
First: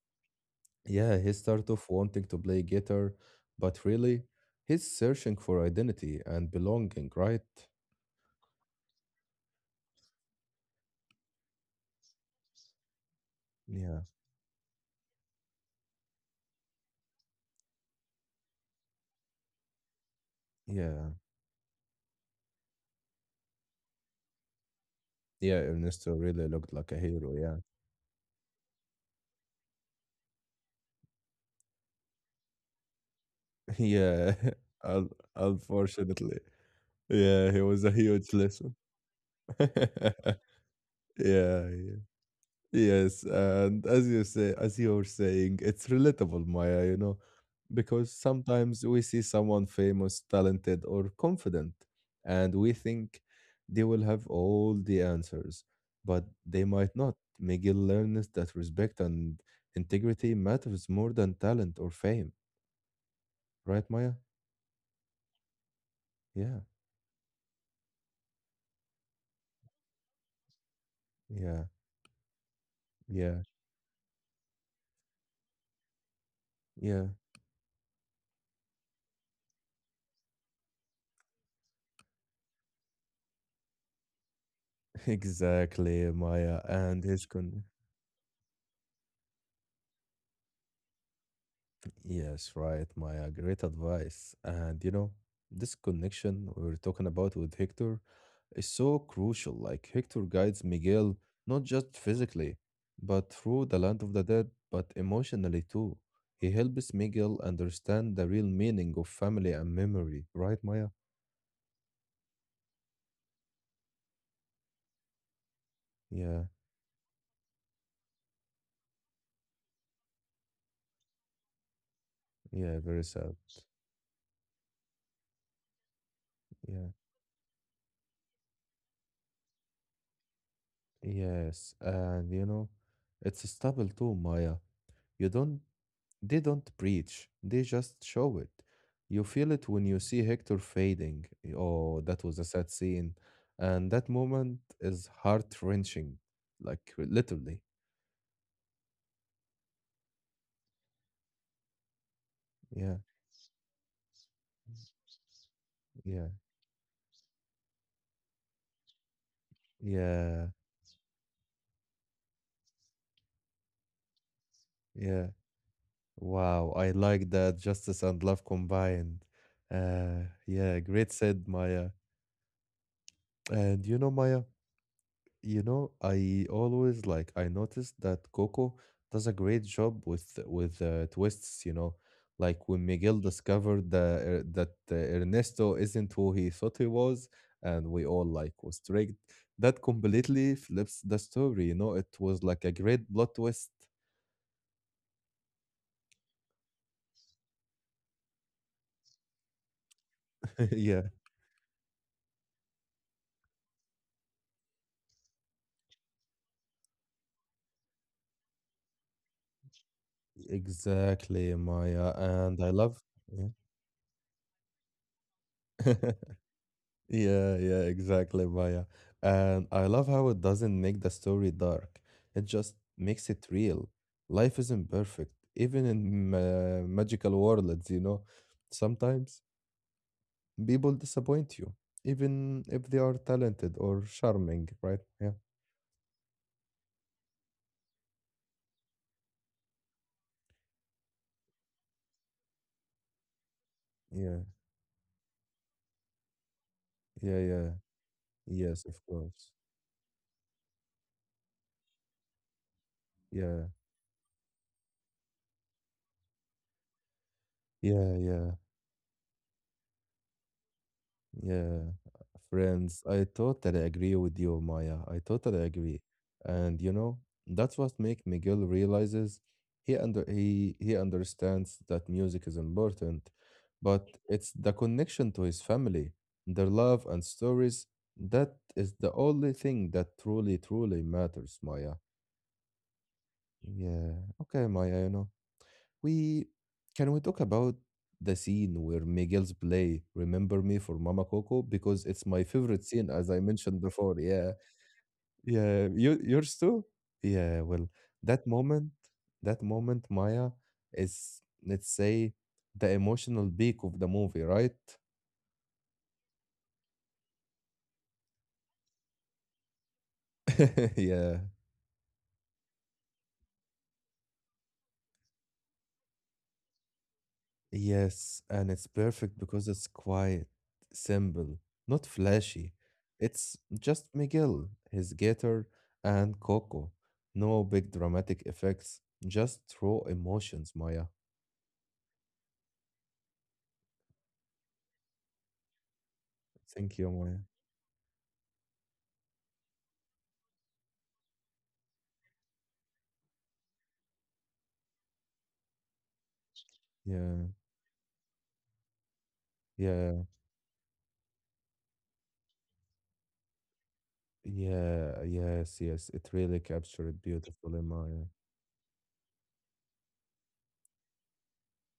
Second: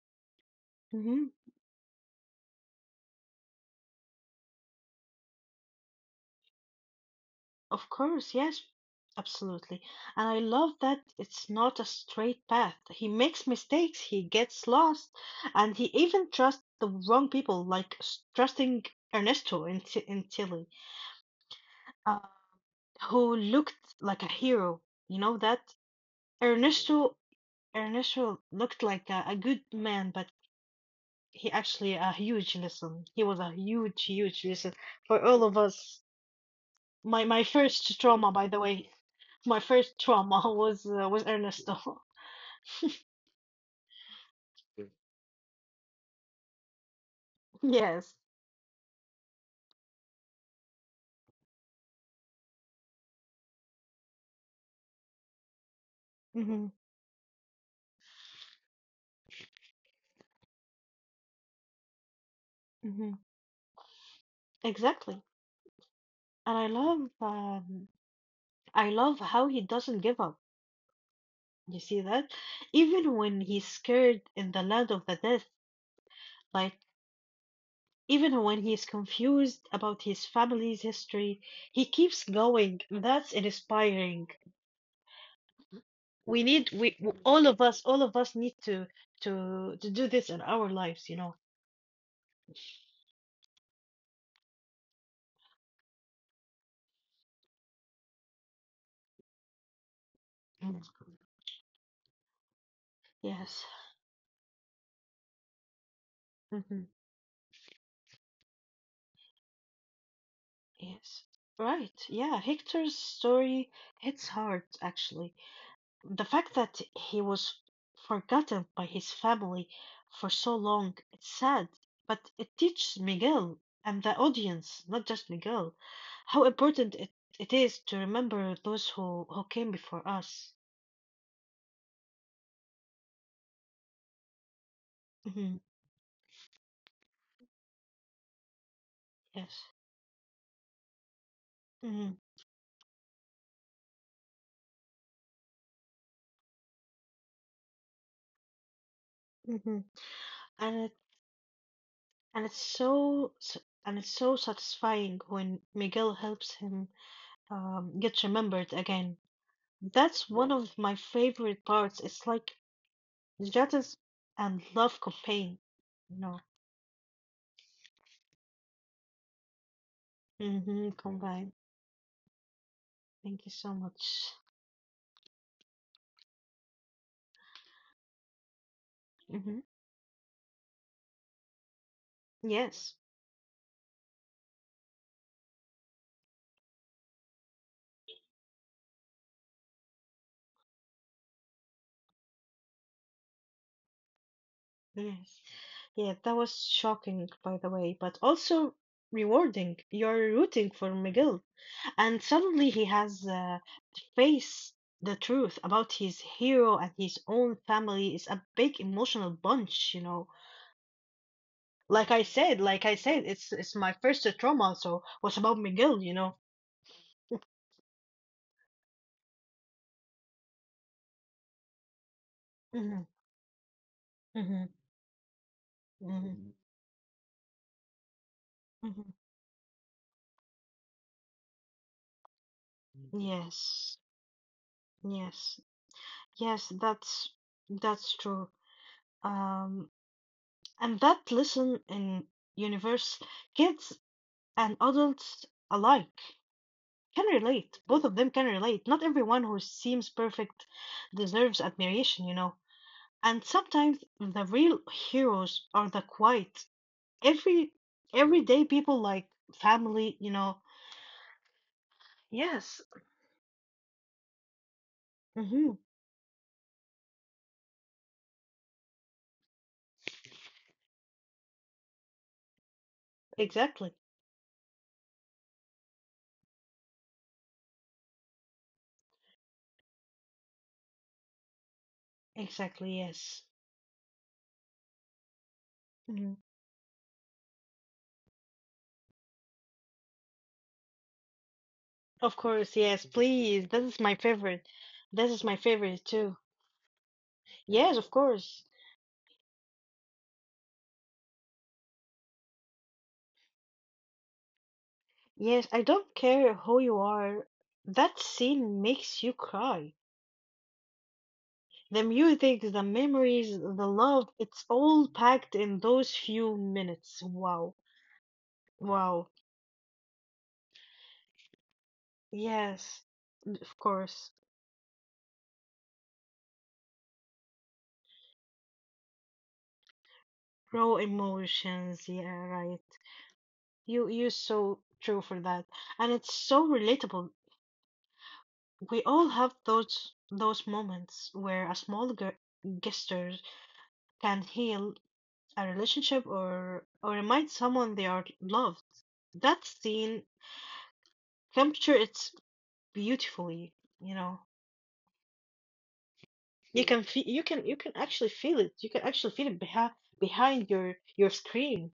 S1: yeah,
S2: Mm-hmm.
S1: he start off wanting to play guitar, but really, he's searching for identity and belonging, right?
S2: Of course, yes, absolutely. And I love that it's not a straight path. He makes
S1: Yeah,
S2: mistakes, he gets lost, and he even trusts the wrong people, like trusting Ernesto T in Tilly,
S1: yeah,
S2: uh, who looked like a hero. You know
S1: yeah.
S2: that?
S1: Ernesto really looked like a
S2: Ernesto,
S1: hero. Yeah,
S2: Ernesto looked like a good man, but he actually a huge lesson. He was a huge,
S1: yeah.
S2: huge lesson
S1: Un
S2: for all of us.
S1: unfortunately,
S2: My
S1: yeah, he was a
S2: first trauma,
S1: huge
S2: by the
S1: lesson.
S2: way. My first
S1: yeah,
S2: trauma was
S1: yeah.
S2: Ernesto.
S1: Yes, and as you say, as you were saying, it's relatable, Maya, you know, because
S2: Yes.
S1: sometimes we see someone famous, talented, or confident, and we think they will have all the answers, but they
S2: Hmm.
S1: might not. Miguel learns that respect and integrity matters more than talent or fame,
S2: Hmm.
S1: right, Maya?
S2: Exactly. And
S1: Yeah,
S2: I love how he doesn't give up.
S1: yeah,
S2: You see that? Even
S1: yeah,
S2: when he's scared in the land of the dead, like
S1: yeah,
S2: even when he's confused about his family's history, he keeps going. That's inspiring.
S1: exactly,
S2: We
S1: Maya,
S2: need we
S1: and
S2: w-
S1: his
S2: all of
S1: con.
S2: us all of us need to to do this in our lives, you know.
S1: Yes, right, Maya. Great advice. And you know, this connection we were talking about with Hector is so crucial. Like Hector guides
S2: Mm.
S1: Miguel not just physically, but through
S2: Yes.
S1: the land of the dead, but emotionally too. He
S2: Mm-hmm.
S1: helps Miguel understand the real meaning of family and memory, right, Maya?
S2: Yes. Right. Yeah. Hector's story hits hard, actually. The
S1: Yeah,
S2: fact that he was forgotten by his family for so long, it's sad, but it
S1: yeah,
S2: teaches
S1: very sad.
S2: Miguel and the audience, not just Miguel, how
S1: Yeah,
S2: important it is to remember who came before us.
S1: yes, and you know, it's stable too, Maya. You don't
S2: Hmm.
S1: they don't preach, they just show it. You feel
S2: Yes.
S1: it when you see Hector fading. Oh,
S2: Hmm.
S1: that was a sad scene. And that moment is heart wrenching, like literally.
S2: Hmm. And it and it's
S1: Yeah,
S2: so and it's so satisfying when Miguel
S1: yeah,
S2: helps him get remembered again. That's
S1: yeah,
S2: one of my favorite parts. It's like jealousy and love
S1: yeah.
S2: combined. No,
S1: Wow, I like that justice and love combined. Yeah,
S2: mm-hmm,
S1: great said
S2: combined.
S1: Maya.
S2: Thank you so
S1: And you know,
S2: much.
S1: Maya, you know, I always like I noticed that Coco does a great
S2: Mm-hmm.
S1: job with with twists, you know. Like when
S2: Yes,
S1: Miguel discovered the, that Ernesto isn't who he thought he was, and we all like was tricked, that completely flips the story, you know. It was like a great plot twist.
S2: yes. Yeah, that was shocking, by the way, but also rewarding. You're rooting for
S1: Yeah,
S2: McGill, and suddenly he has to face the truth about his hero and his own family. It's a big emotional bunch, you know.
S1: exactly, Maya.
S2: Like I
S1: And
S2: said,
S1: I
S2: like
S1: love
S2: I said,
S1: yeah.
S2: it's my first trauma, so what's about Miguel, you know?
S1: Yeah, yeah, exactly, Maya. And I love how it doesn't make the story dark. It just
S2: Mm-hmm,
S1: makes it real. Life
S2: mm-hmm, mhm.
S1: isn't perfect, even in
S2: Mm-hmm,
S1: ma
S2: mhm.
S1: magical worlds, you know.
S2: Mm-hmm.
S1: Sometimes people disappoint you, even if they are talented or
S2: Yes,
S1: charming, right? Yeah,
S2: yes, yes, that's true. Um, and that lesson in universe, kids
S1: yeah,
S2: and adults alike can
S1: yeah, yeah.
S2: relate. Both of them can
S1: Yes,
S2: relate.
S1: of
S2: Not everyone
S1: course.
S2: who seems perfect deserves admiration, you know. And
S1: Yeah,
S2: sometimes the real heroes are the quiet, every
S1: yeah, yeah.
S2: day people like family, you know.
S1: Yeah,
S2: Yes.
S1: friends, I totally agree with you, Maya. I totally
S2: Hmm.
S1: agree. And you know, that's what makes Miguel realizes he understands that music is important,
S2: Exactly.
S1: but it's the connection to his family, their love and stories, that is the only thing that truly, truly matters, Maya.
S2: Exactly, yes.
S1: Yeah. Okay, Maya, you know.
S2: Hmm.
S1: We can we talk about the scene where Miguel's play "Remember Me" for Mama Coco because it's
S2: Of
S1: my
S2: course,
S1: favorite
S2: yes,
S1: scene, as I
S2: please.
S1: mentioned
S2: This is my
S1: before. Yeah,
S2: favorite. This is my
S1: yeah,
S2: favorite
S1: you
S2: too.
S1: yours too. Yeah, well,
S2: Yes, of
S1: that
S2: course.
S1: moment, that moment, Maya is let's say the emotional peak of the movie, right?
S2: Yes, I don't care who you are. That scene makes you cry.
S1: yeah.
S2: The music, the memories, the love, it's all packed in those few minutes. Wow.
S1: Yes, and it's
S2: Wow.
S1: perfect because it's quiet, simple, not flashy.
S2: Yes,
S1: It's
S2: of
S1: just
S2: course.
S1: Miguel, his guitar, and Coco. No big dramatic effects, just raw emotions,
S2: Raw
S1: Maya.
S2: emotions. Yeah, right. You you're so true for that. And it's so
S1: Thank you,
S2: relatable.
S1: Maya.
S2: We all have those moments where a small gesture can heal a relationship or
S1: Yeah,
S2: remind someone they are loved. That
S1: yeah,
S2: scene capture it's beautifully, you know.
S1: yeah, yes, yes. It really captured it
S2: You
S1: beautifully,
S2: can
S1: Maya.
S2: actually feel it. You can actually feel it behind behind your screen.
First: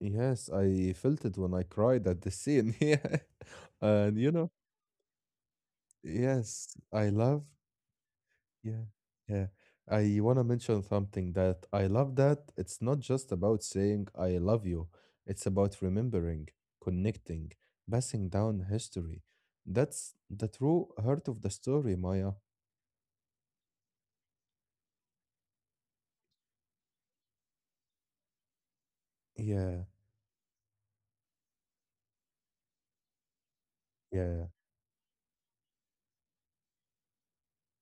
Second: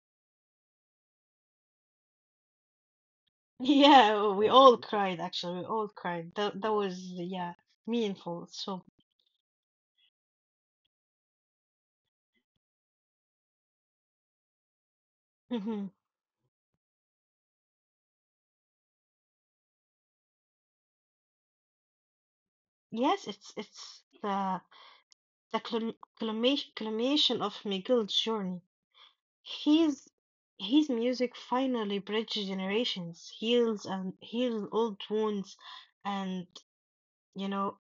S1: Yes, I felt it when I cried at the scene. Yeah. And you
S2: Yeah, we
S1: know,
S2: all mhm. Cried actually. We all cried. That
S1: yes,
S2: that was,
S1: I love
S2: yeah, meaningful. So
S1: yeah, yeah. I want to mention something that I love that it's not just about saying I love you, it's about remembering, connecting, passing down history. That's the true heart of the story, Maya.
S2: yes, it's the the clim- culmination of Miguel's journey.
S1: Yeah,
S2: His his music finally bridges generations,
S1: yeah,
S2: heals old wounds, and you know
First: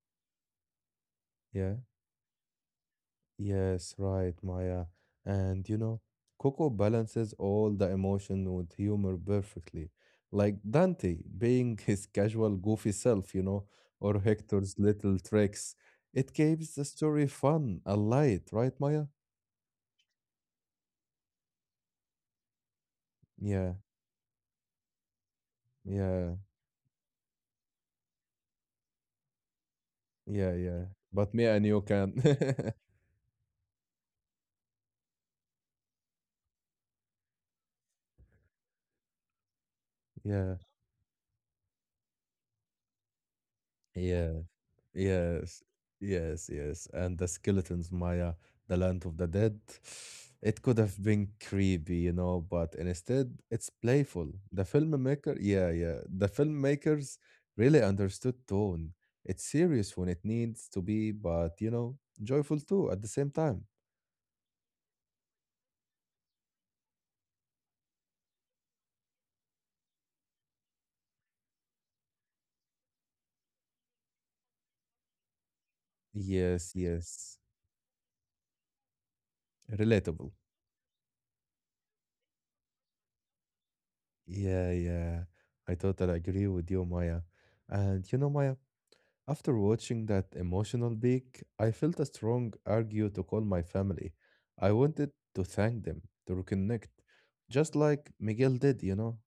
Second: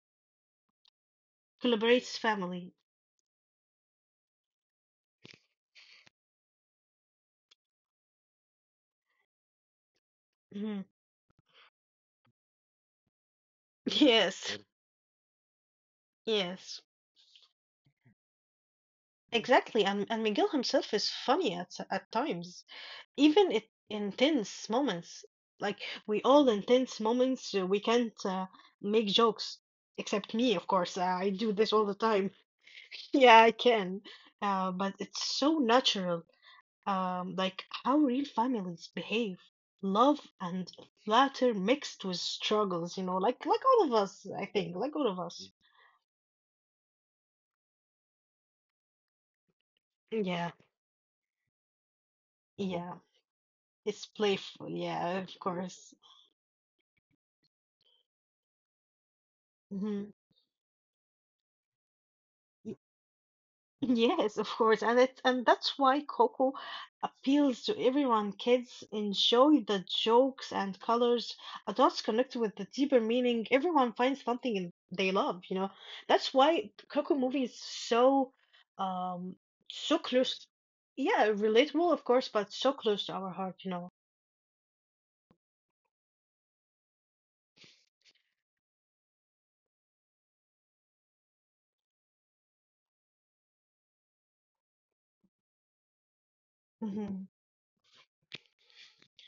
S1: yeah.
S2: collaborates family.
S1: Yes, right, Maya. And you know, Coco balances all the emotion with humor perfectly. Like
S2: Mhm.
S1: Dante being his casual, goofy self, you know, or
S2: Yes, well,
S1: Hector's little tricks. It keeps
S2: yes.
S1: the story fun and light, right, Maya?
S2: Exactly, and Miguel himself is funny at times, even it
S1: Yeah,
S2: intense moments. Like we
S1: yeah,
S2: all in tense moments, we can't make jokes, except me,
S1: yeah,
S2: of
S1: yeah.
S2: course. I
S1: But me
S2: do
S1: and
S2: this
S1: you
S2: all the
S1: can.
S2: time. Yeah, I can, but it's so natural. Like how real families behave, love
S1: Yeah,
S2: and laughter mixed with struggles. You know, like all of us,
S1: yeah.
S2: I think, like all of us.
S1: Yes, yes, yes. And the skeletons, Maya, the land of the dead.
S2: Yeah,
S1: It could have been creepy, you know, but
S2: yeah,
S1: instead it's
S2: it's
S1: playful. The
S2: playful. Yeah,
S1: filmmaker,
S2: of
S1: yeah,
S2: course.
S1: yeah. The filmmakers really understood tone. It's serious when
S2: Mm-hmm.
S1: it needs to be, but you know, joyful
S2: Y-
S1: too at the same time.
S2: yes, of course, and it and that's why Coco appeals to everyone. Kids enjoy the jokes and colors. Adults connect with the deeper meaning. Everyone finds something in, they love, you know. That's why
S1: Yes,
S2: Coco
S1: yes.
S2: movie is so um so
S1: Relatable.
S2: close. Yeah, relatable, of course, but so close to our heart, you know.
S1: Yeah, yeah. I totally agree with you, Maya. And you know, Maya, after watching that emotional peak, I felt a strong urge to call my family. I wanted to thank them, to reconnect,
S2: Hmm.
S1: just like Miguel did, you know?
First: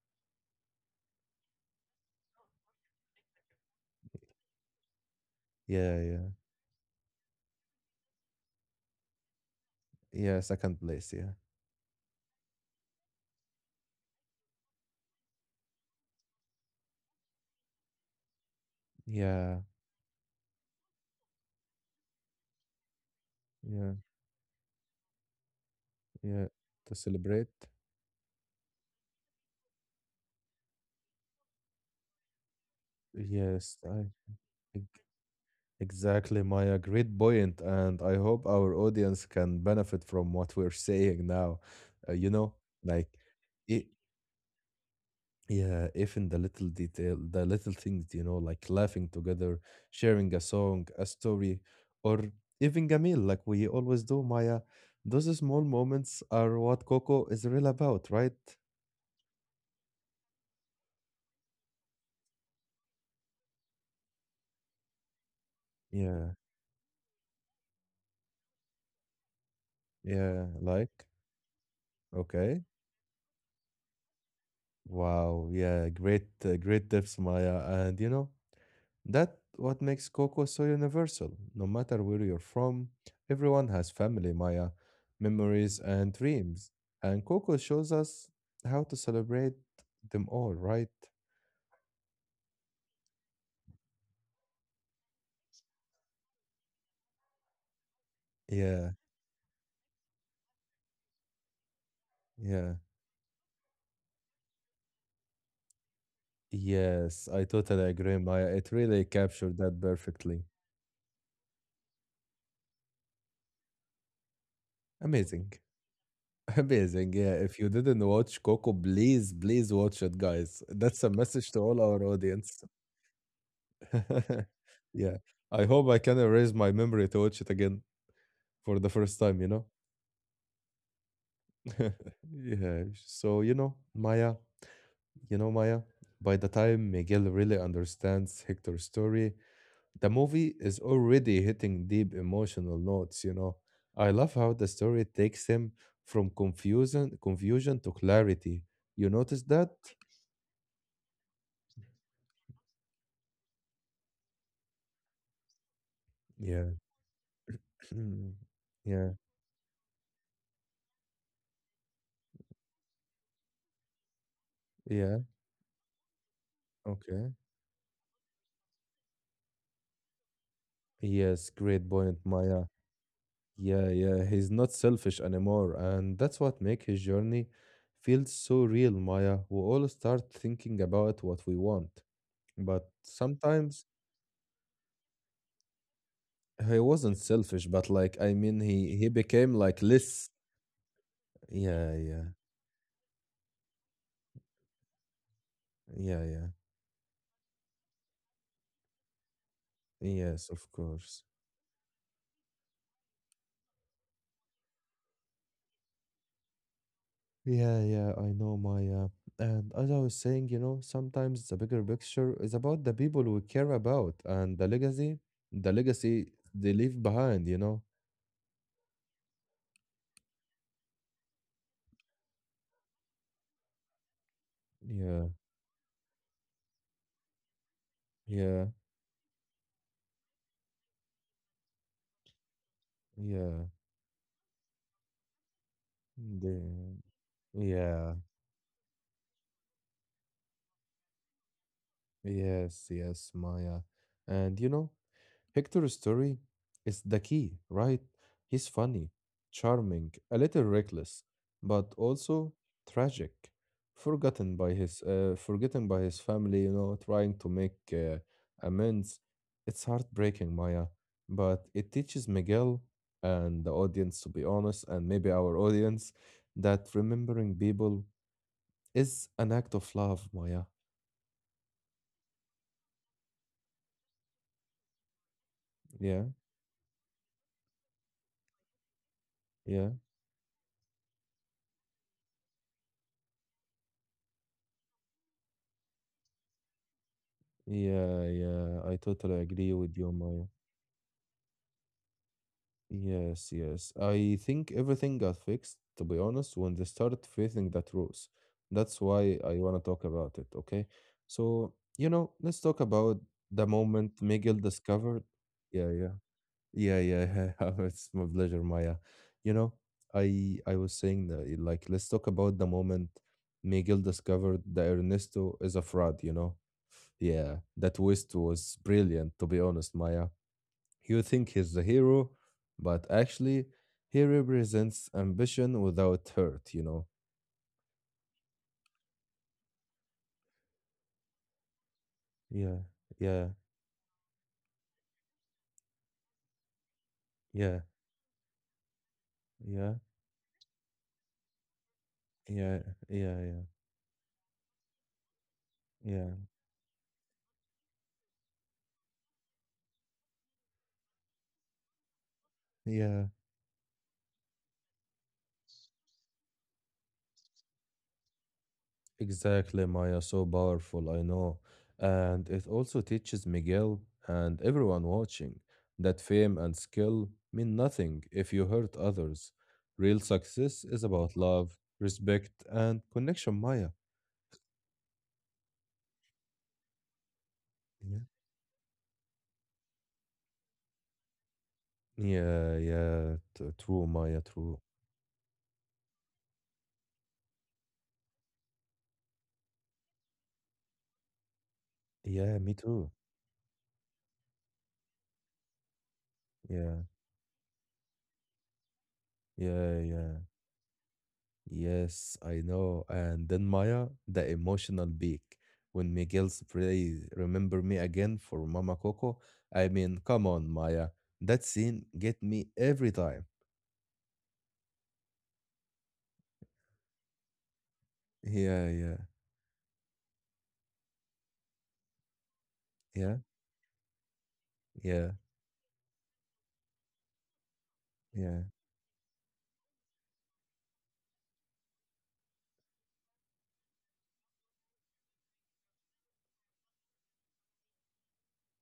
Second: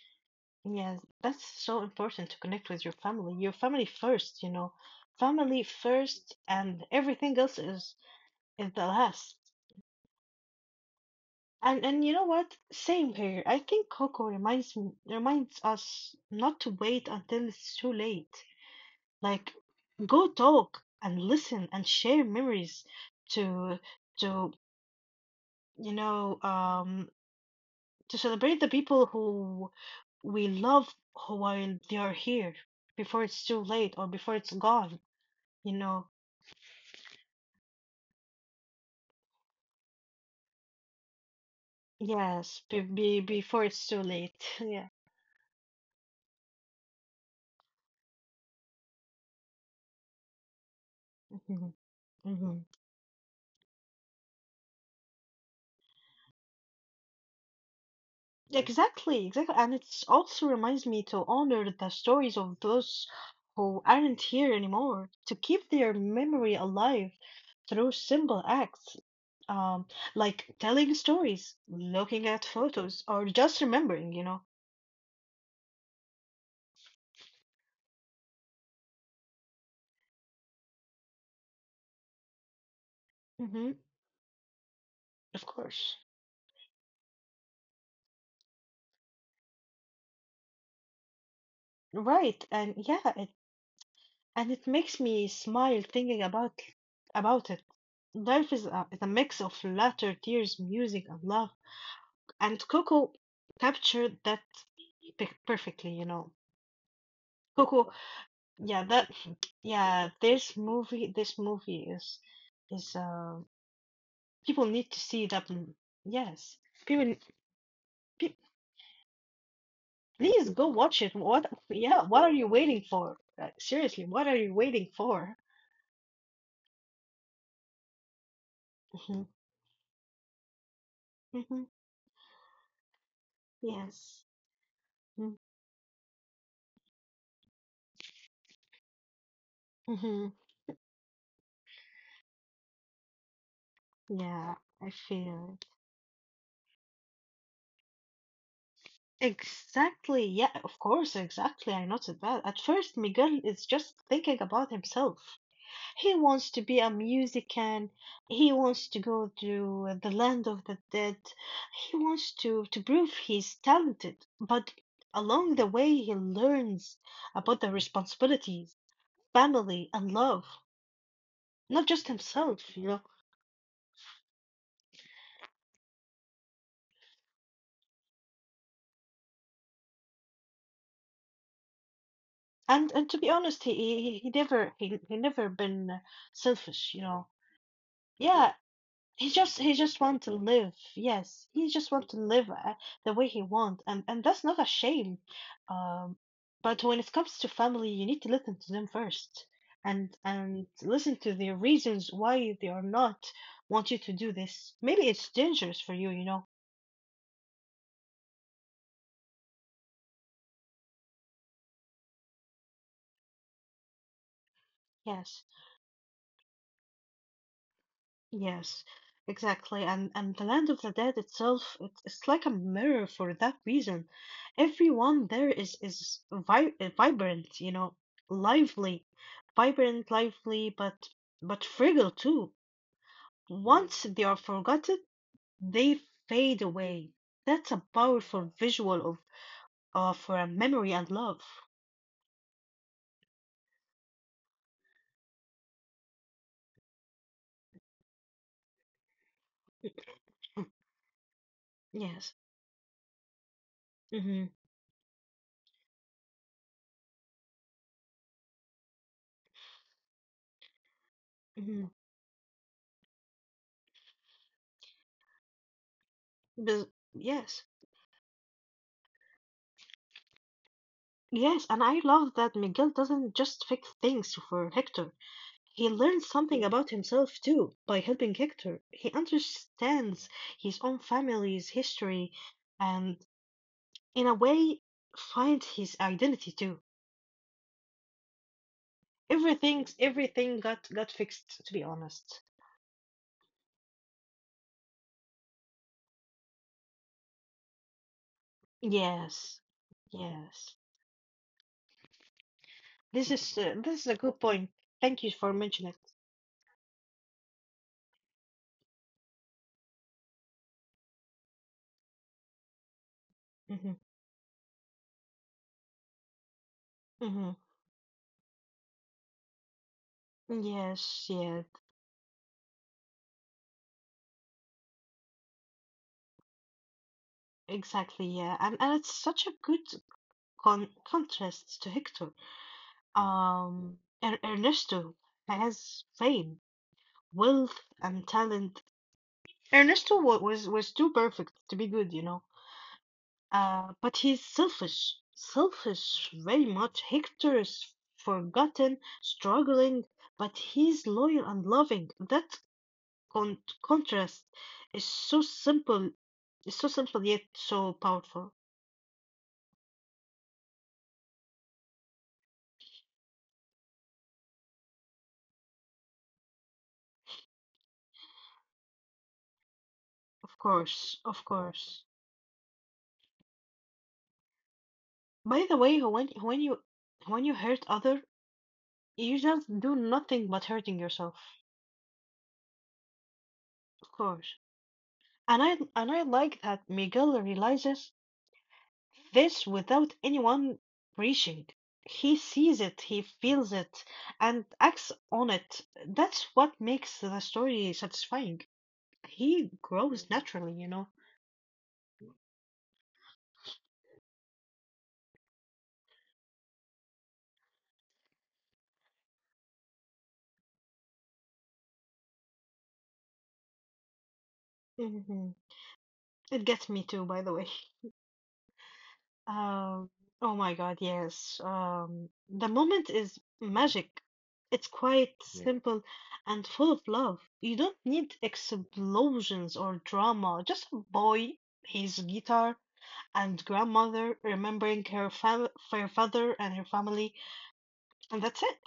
S2: Yes, that's so important to connect with your family. Your family first, you know. Family
S1: Yeah, yeah,
S2: first, and everything else is the last.
S1: yeah, second place, yeah.
S2: And you know what? Same here. I think Coco reminds us not to wait until it's too late. Like
S1: Yeah,
S2: go talk and listen and share memories to
S1: yeah,
S2: to you know
S1: yeah. To
S2: um
S1: celebrate?
S2: to celebrate the people who we love who while they are here before it's too
S1: Yes,
S2: late or before it's
S1: eg-
S2: gone, you know.
S1: exactly, Maya. Great point. And I hope our audience can benefit from what we're saying now. You know,
S2: Yes,
S1: like,
S2: before it's
S1: i-
S2: too late. Yeah.
S1: yeah, even the little detail, the little things, you know, like laughing together, sharing a song, a story, or
S2: Hmm.
S1: even a meal, like we always do, Maya. Those small moments are what Coco is real about, right?
S2: Exactly, exactly. And it also reminds me to honor the stories of those who aren't here anymore, to keep their
S1: Yeah,
S2: memory alive through simple acts, um,
S1: yeah,
S2: like
S1: like,
S2: telling stories, looking at
S1: okay.
S2: photos, or just remembering, you know.
S1: Wow, yeah, great, great tips, Maya. And you know, that what makes Coco so universal. No matter where you're from, everyone
S2: Mm-hmm,
S1: has family, Maya,
S2: of
S1: memories,
S2: course.
S1: and dreams. And Coco shows us how to celebrate them all, right?
S2: Right, and yeah, it makes me smile thinking about it. Life is
S1: Yeah,
S2: is a mix of laughter, tears, music, and love. And
S1: yeah.
S2: Coco captured that perfectly, you know.
S1: Yes, I totally
S2: Coco,
S1: agree, Maya. It
S2: yeah,
S1: really
S2: that,
S1: captured that
S2: yeah,
S1: perfectly.
S2: this movie is, is, uh, people need to see that.
S1: Amazing.
S2: Yes,
S1: Amazing.
S2: people,
S1: Yeah, if you didn't
S2: pe
S1: watch Coco, please, please watch it,
S2: please
S1: guys.
S2: go watch
S1: That's
S2: it.
S1: a
S2: What,
S1: message to all
S2: yeah,
S1: our
S2: what are you
S1: audience.
S2: waiting for? Like, seriously, what are you waiting
S1: Yeah,
S2: for?
S1: I hope I can erase my memory to watch it again for the first
S2: Hmm.
S1: time, you know?
S2: Hmm.
S1: yeah. So,
S2: Yes. Mm-hmm.
S1: You know, Maya, by the time Miguel really understands Hector's story, the
S2: Mm-hmm,
S1: movie is already hitting deep emotional notes, you know? I love
S2: yeah,
S1: how the
S2: I
S1: story takes
S2: feel
S1: him from confusion to clarity. You
S2: it.
S1: notice that?
S2: Exactly. Yeah, of course, exactly. I noticed that. At first, Miguel is just thinking about himself. He wants to
S1: Yeah.
S2: be a musician. He wants to
S1: yeah.
S2: go to the land of the dead. He wants to prove he's talented. But
S1: Yeah.
S2: along the way, he learns
S1: Okay.
S2: about the responsibilities, family, and love,
S1: Yes,
S2: not
S1: great
S2: just
S1: point, Maya.
S2: himself, you know.
S1: Yeah, yeah, he's not selfish anymore, and that's what make his journey feel so real, Maya. We all start thinking about what we want,
S2: And
S1: but
S2: and to be honest,
S1: sometimes
S2: he never been
S1: he
S2: selfish, you
S1: wasn't
S2: know.
S1: selfish, but like I
S2: Yeah,
S1: mean, he became
S2: He
S1: like
S2: just want to
S1: less.
S2: live. Yes, he just
S1: Yeah,
S2: want to
S1: yeah,
S2: live the way he want, and that's not a shame. Um,
S1: yeah, yeah.
S2: but when it comes to family, you need to listen to them first, and
S1: Yes,
S2: and
S1: of
S2: listen
S1: course.
S2: to their reasons why they are not want you to do this. Maybe it's dangerous for you, you know.
S1: Yeah, yeah, I know, Maya. And as I was saying, you know, sometimes the bigger picture is about the people we care about and
S2: Yes.
S1: the legacy they leave behind, you know.
S2: Yes, exactly. And the Land of the Dead itself, it's like a mirror for that reason. Everyone
S1: Yeah.
S2: there is vi vibrant, you know,
S1: Yeah.
S2: lively, vibrant, lively, but fragile too. Mm.
S1: Yeah,
S2: Once they are forgotten, they fade
S1: the
S2: away. That's a
S1: yeah,
S2: powerful visual of memory and love.
S1: yes, yes, Maya. And you know, Hector's story is the key, right? He's funny, charming, a
S2: Mm.
S1: little reckless, but
S2: Yes.
S1: also tragic,
S2: Mm-hmm.
S1: forgotten by his family, you know, trying to make amends. It's heartbreaking, Maya, but
S2: Mm-hmm.
S1: it teaches Miguel and the audience, to be honest, and maybe our audience, that remembering
S2: Yes.
S1: people is an act of love, Maya.
S2: Yes, and I love that Miguel doesn't just fix things for Hector. He
S1: Yeah,
S2: learns something about himself too by helping Hector. He
S1: yeah,
S2: understands his own family's history and in a way finds his identity too.
S1: yeah, yeah. I totally agree
S2: Everything
S1: with you, Maya.
S2: everything got fixed to be honest.
S1: Yes, yes. I think everything got fixed, to be honest, when they started facing that rules. That's why I
S2: Yes.
S1: want to talk about it,
S2: Yes.
S1: okay? So, you know, let's talk about the
S2: This is
S1: moment
S2: a good
S1: Miguel
S2: point. Thank
S1: discovered.
S2: you for
S1: Yeah,
S2: mentioning
S1: yeah. Yeah, yeah. It's my pleasure, Maya. You know, I was saying that like let's talk about the moment
S2: it. Mm-hmm.
S1: Miguel discovered that Ernesto is a fraud, you know?
S2: Mm-hmm.
S1: Yeah, that twist was brilliant, to be honest, Maya. You
S2: Yes,
S1: think
S2: yeah,
S1: he's the hero, but actually, he represents ambition without hurt, you know?
S2: exactly, yeah. And it's such a good contrast to Hector.
S1: Yeah, yeah,
S2: Um, Ernesto has fame, wealth,
S1: yeah,
S2: and talent.
S1: yeah,
S2: Ernesto was too perfect to be good, you know.
S1: yeah, yeah, yeah,
S2: But he's selfish, selfish
S1: yeah,
S2: very much. Hector is forgotten, struggling, but he's loyal and loving. That
S1: yeah.
S2: contrast is so simple, is so simple yet so powerful.
S1: Exactly, Maya. So powerful, I know. And it also teaches Miguel and everyone watching that fame and skill mean nothing if you hurt others. Real
S2: Of
S1: success is
S2: course,
S1: about
S2: of
S1: love,
S2: course.
S1: respect, and connection, Maya.
S2: By the way, when you hurt other.
S1: Yeah.
S2: You just do nothing but hurting yourself,
S1: Yeah, yeah. True,
S2: of
S1: Maya,
S2: course.
S1: true.
S2: And I like that Miguel realizes this without anyone preaching. He
S1: Yeah, me
S2: sees it,
S1: too.
S2: he feels it, and acts on it. That's what
S1: Yeah,
S2: makes the story satisfying. He
S1: yeah,
S2: grows
S1: yeah.
S2: naturally, you know.
S1: Yes, I know. And then Maya, the emotional peak. When Miguel's phrase, remember me again for Mama Coco. I mean, come on, Maya. That scene get me every time.
S2: Mhm. It gets me too, by the way.
S1: Yeah, yeah,
S2: Um, oh my God, yes. The moment is
S1: yeah,
S2: magic. It's quite,
S1: yeah,
S2: yeah, simple and full of love. You don't need
S1: yeah.
S2: explosions or drama. Just a boy, his guitar, and grandmother remembering her fa her father and her family, and that's it.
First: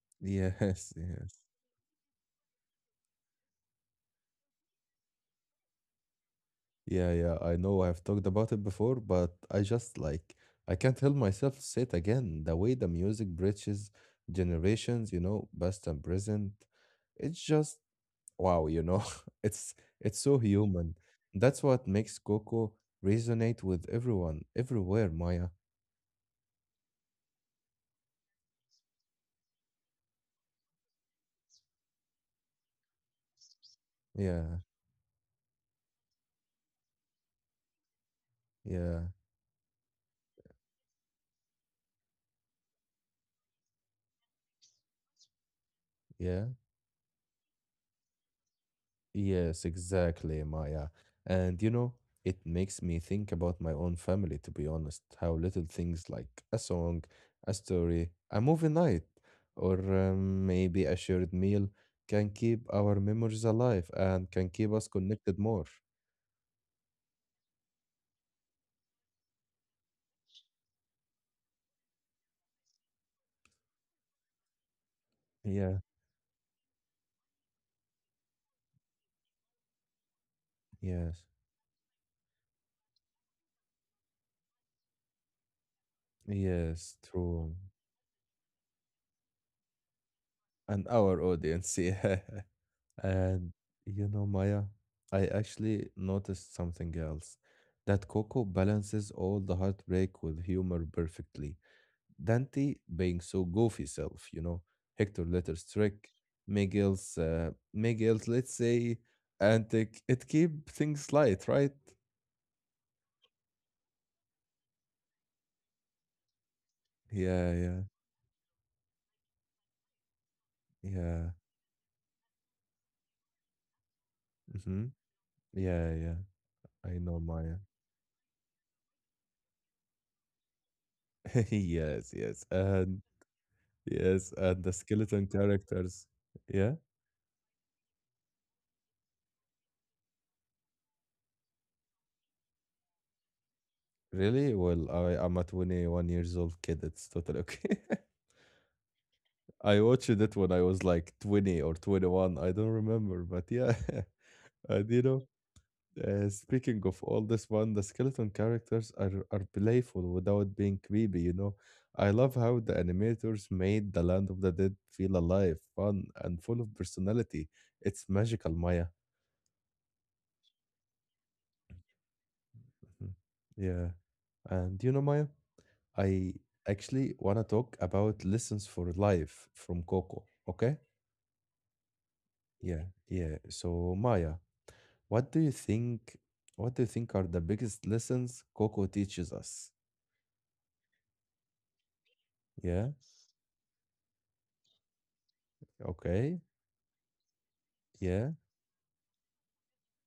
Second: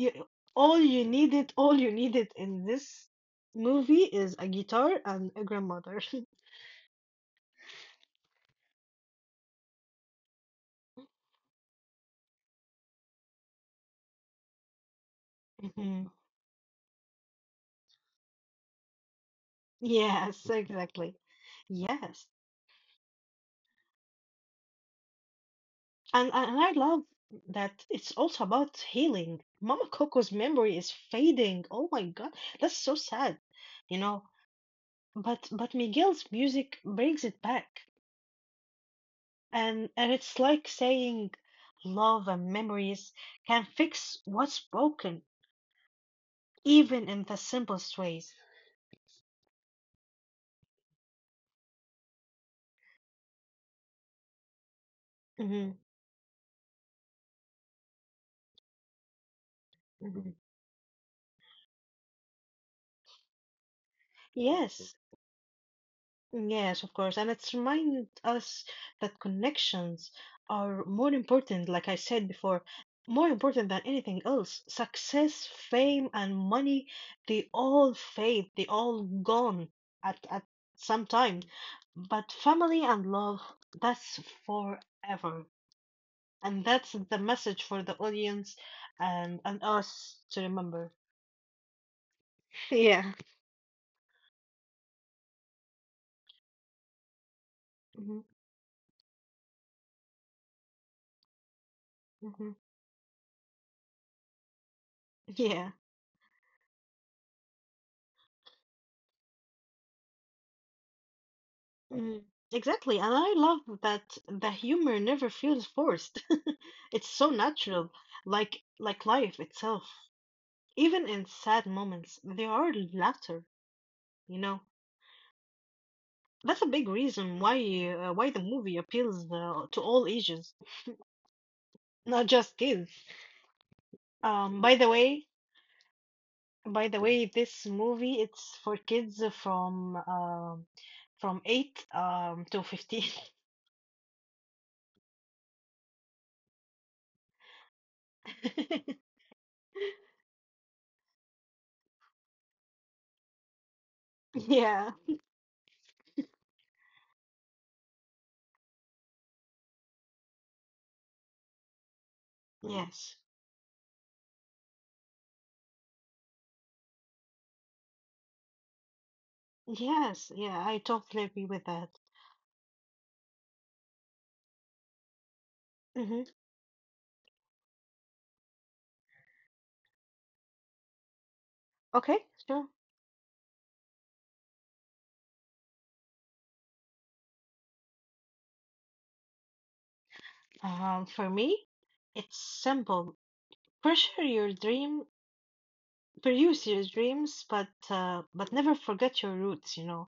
S1: Yes, yes.
S2: all you needed in this movie is a guitar and a grandmother.
S1: Yeah, yeah, I know I've talked about it before, but I just like I can't help myself say it again. The way the music bridges generations, past and
S2: Mhm.
S1: present, it's just wow, It's it's so
S2: Yes,
S1: human.
S2: exactly.
S1: That's what makes
S2: Yes.
S1: Coco resonate with everyone, everywhere, Maya.
S2: And I love that it's also about healing. Mama Coco's memory is fading. Oh my God, that's so sad, you know.
S1: Yeah,
S2: But Miguel's music brings it back,
S1: yeah,
S2: and it's like saying love and memories can fix what's broken,
S1: yeah.
S2: even in the simplest ways.
S1: Yes, exactly, Maya. And you know, it makes me think about my own family, to be honest, how little
S2: Hmm.
S1: things like a song, a story, a movie night, or
S2: Hmm.
S1: maybe a shared meal can keep our memories alive and can keep us
S2: Yes.
S1: connected more.
S2: Yes, of course. And it's remind us that connections are more important, like I said before, more important than anything else. Success,
S1: Yeah,
S2: fame, and money, they all fade, they all gone at some
S1: yes,
S2: time. But family and love, that's forever. And that's
S1: yes,
S2: the
S1: true.
S2: message for the audience and us to
S1: And
S2: remember.
S1: our audience, yeah.
S2: Yeah.
S1: And you know, Maya, I actually noticed something else. That
S2: Hmm.
S1: Coco balances all the heartbreak with humor perfectly.
S2: Hmm.
S1: Dante being so goofy self, you know, Hector Letter's
S2: Yeah.
S1: trick, Miguel's, let's say, antic. It keep things light, right?
S2: Mm, exactly, and I love that the humor never feels forced. It's so
S1: Yeah, yeah,
S2: natural, like life itself. Even in
S1: yeah.
S2: sad moments, there are laughter, you know.
S1: Mm-hmm. Yeah, yeah.
S2: That's a big
S1: I know,
S2: reason
S1: Maya.
S2: why the movie appeals to all ages,
S1: Yes,
S2: not
S1: yes.
S2: just kids.
S1: And yes,
S2: Um,
S1: and the
S2: by the way,
S1: skeleton characters. Yeah.
S2: by the way, this movie it's for kids from eight to 15.
S1: Really? Well, I'm a 21 years old kid. It's totally okay. I watched it when I was like 20 or 21. I don't remember, but yeah. And
S2: Yeah,
S1: you know, speaking of all this one, the skeleton characters are playful without being creepy, you know. I love how the
S2: yes.
S1: animators made the Land of the Dead feel alive, fun, and full of personality. It's magical, Maya.
S2: Yes, yeah, I totally agree with that.
S1: Mhm. Yeah. And you know, Maya?
S2: Hmm.
S1: I actually want to talk about lessons for life from Coco. Okay?
S2: Okay, sure.
S1: Yeah, yeah. So Maya, what do you think? What do you think are the biggest lessons Coco teaches us?
S2: Um, for me, it's
S1: Yeah.
S2: simple. Pursue your dream,
S1: Okay.
S2: pursue your dreams,
S1: Yeah.
S2: but never forget your roots, you know.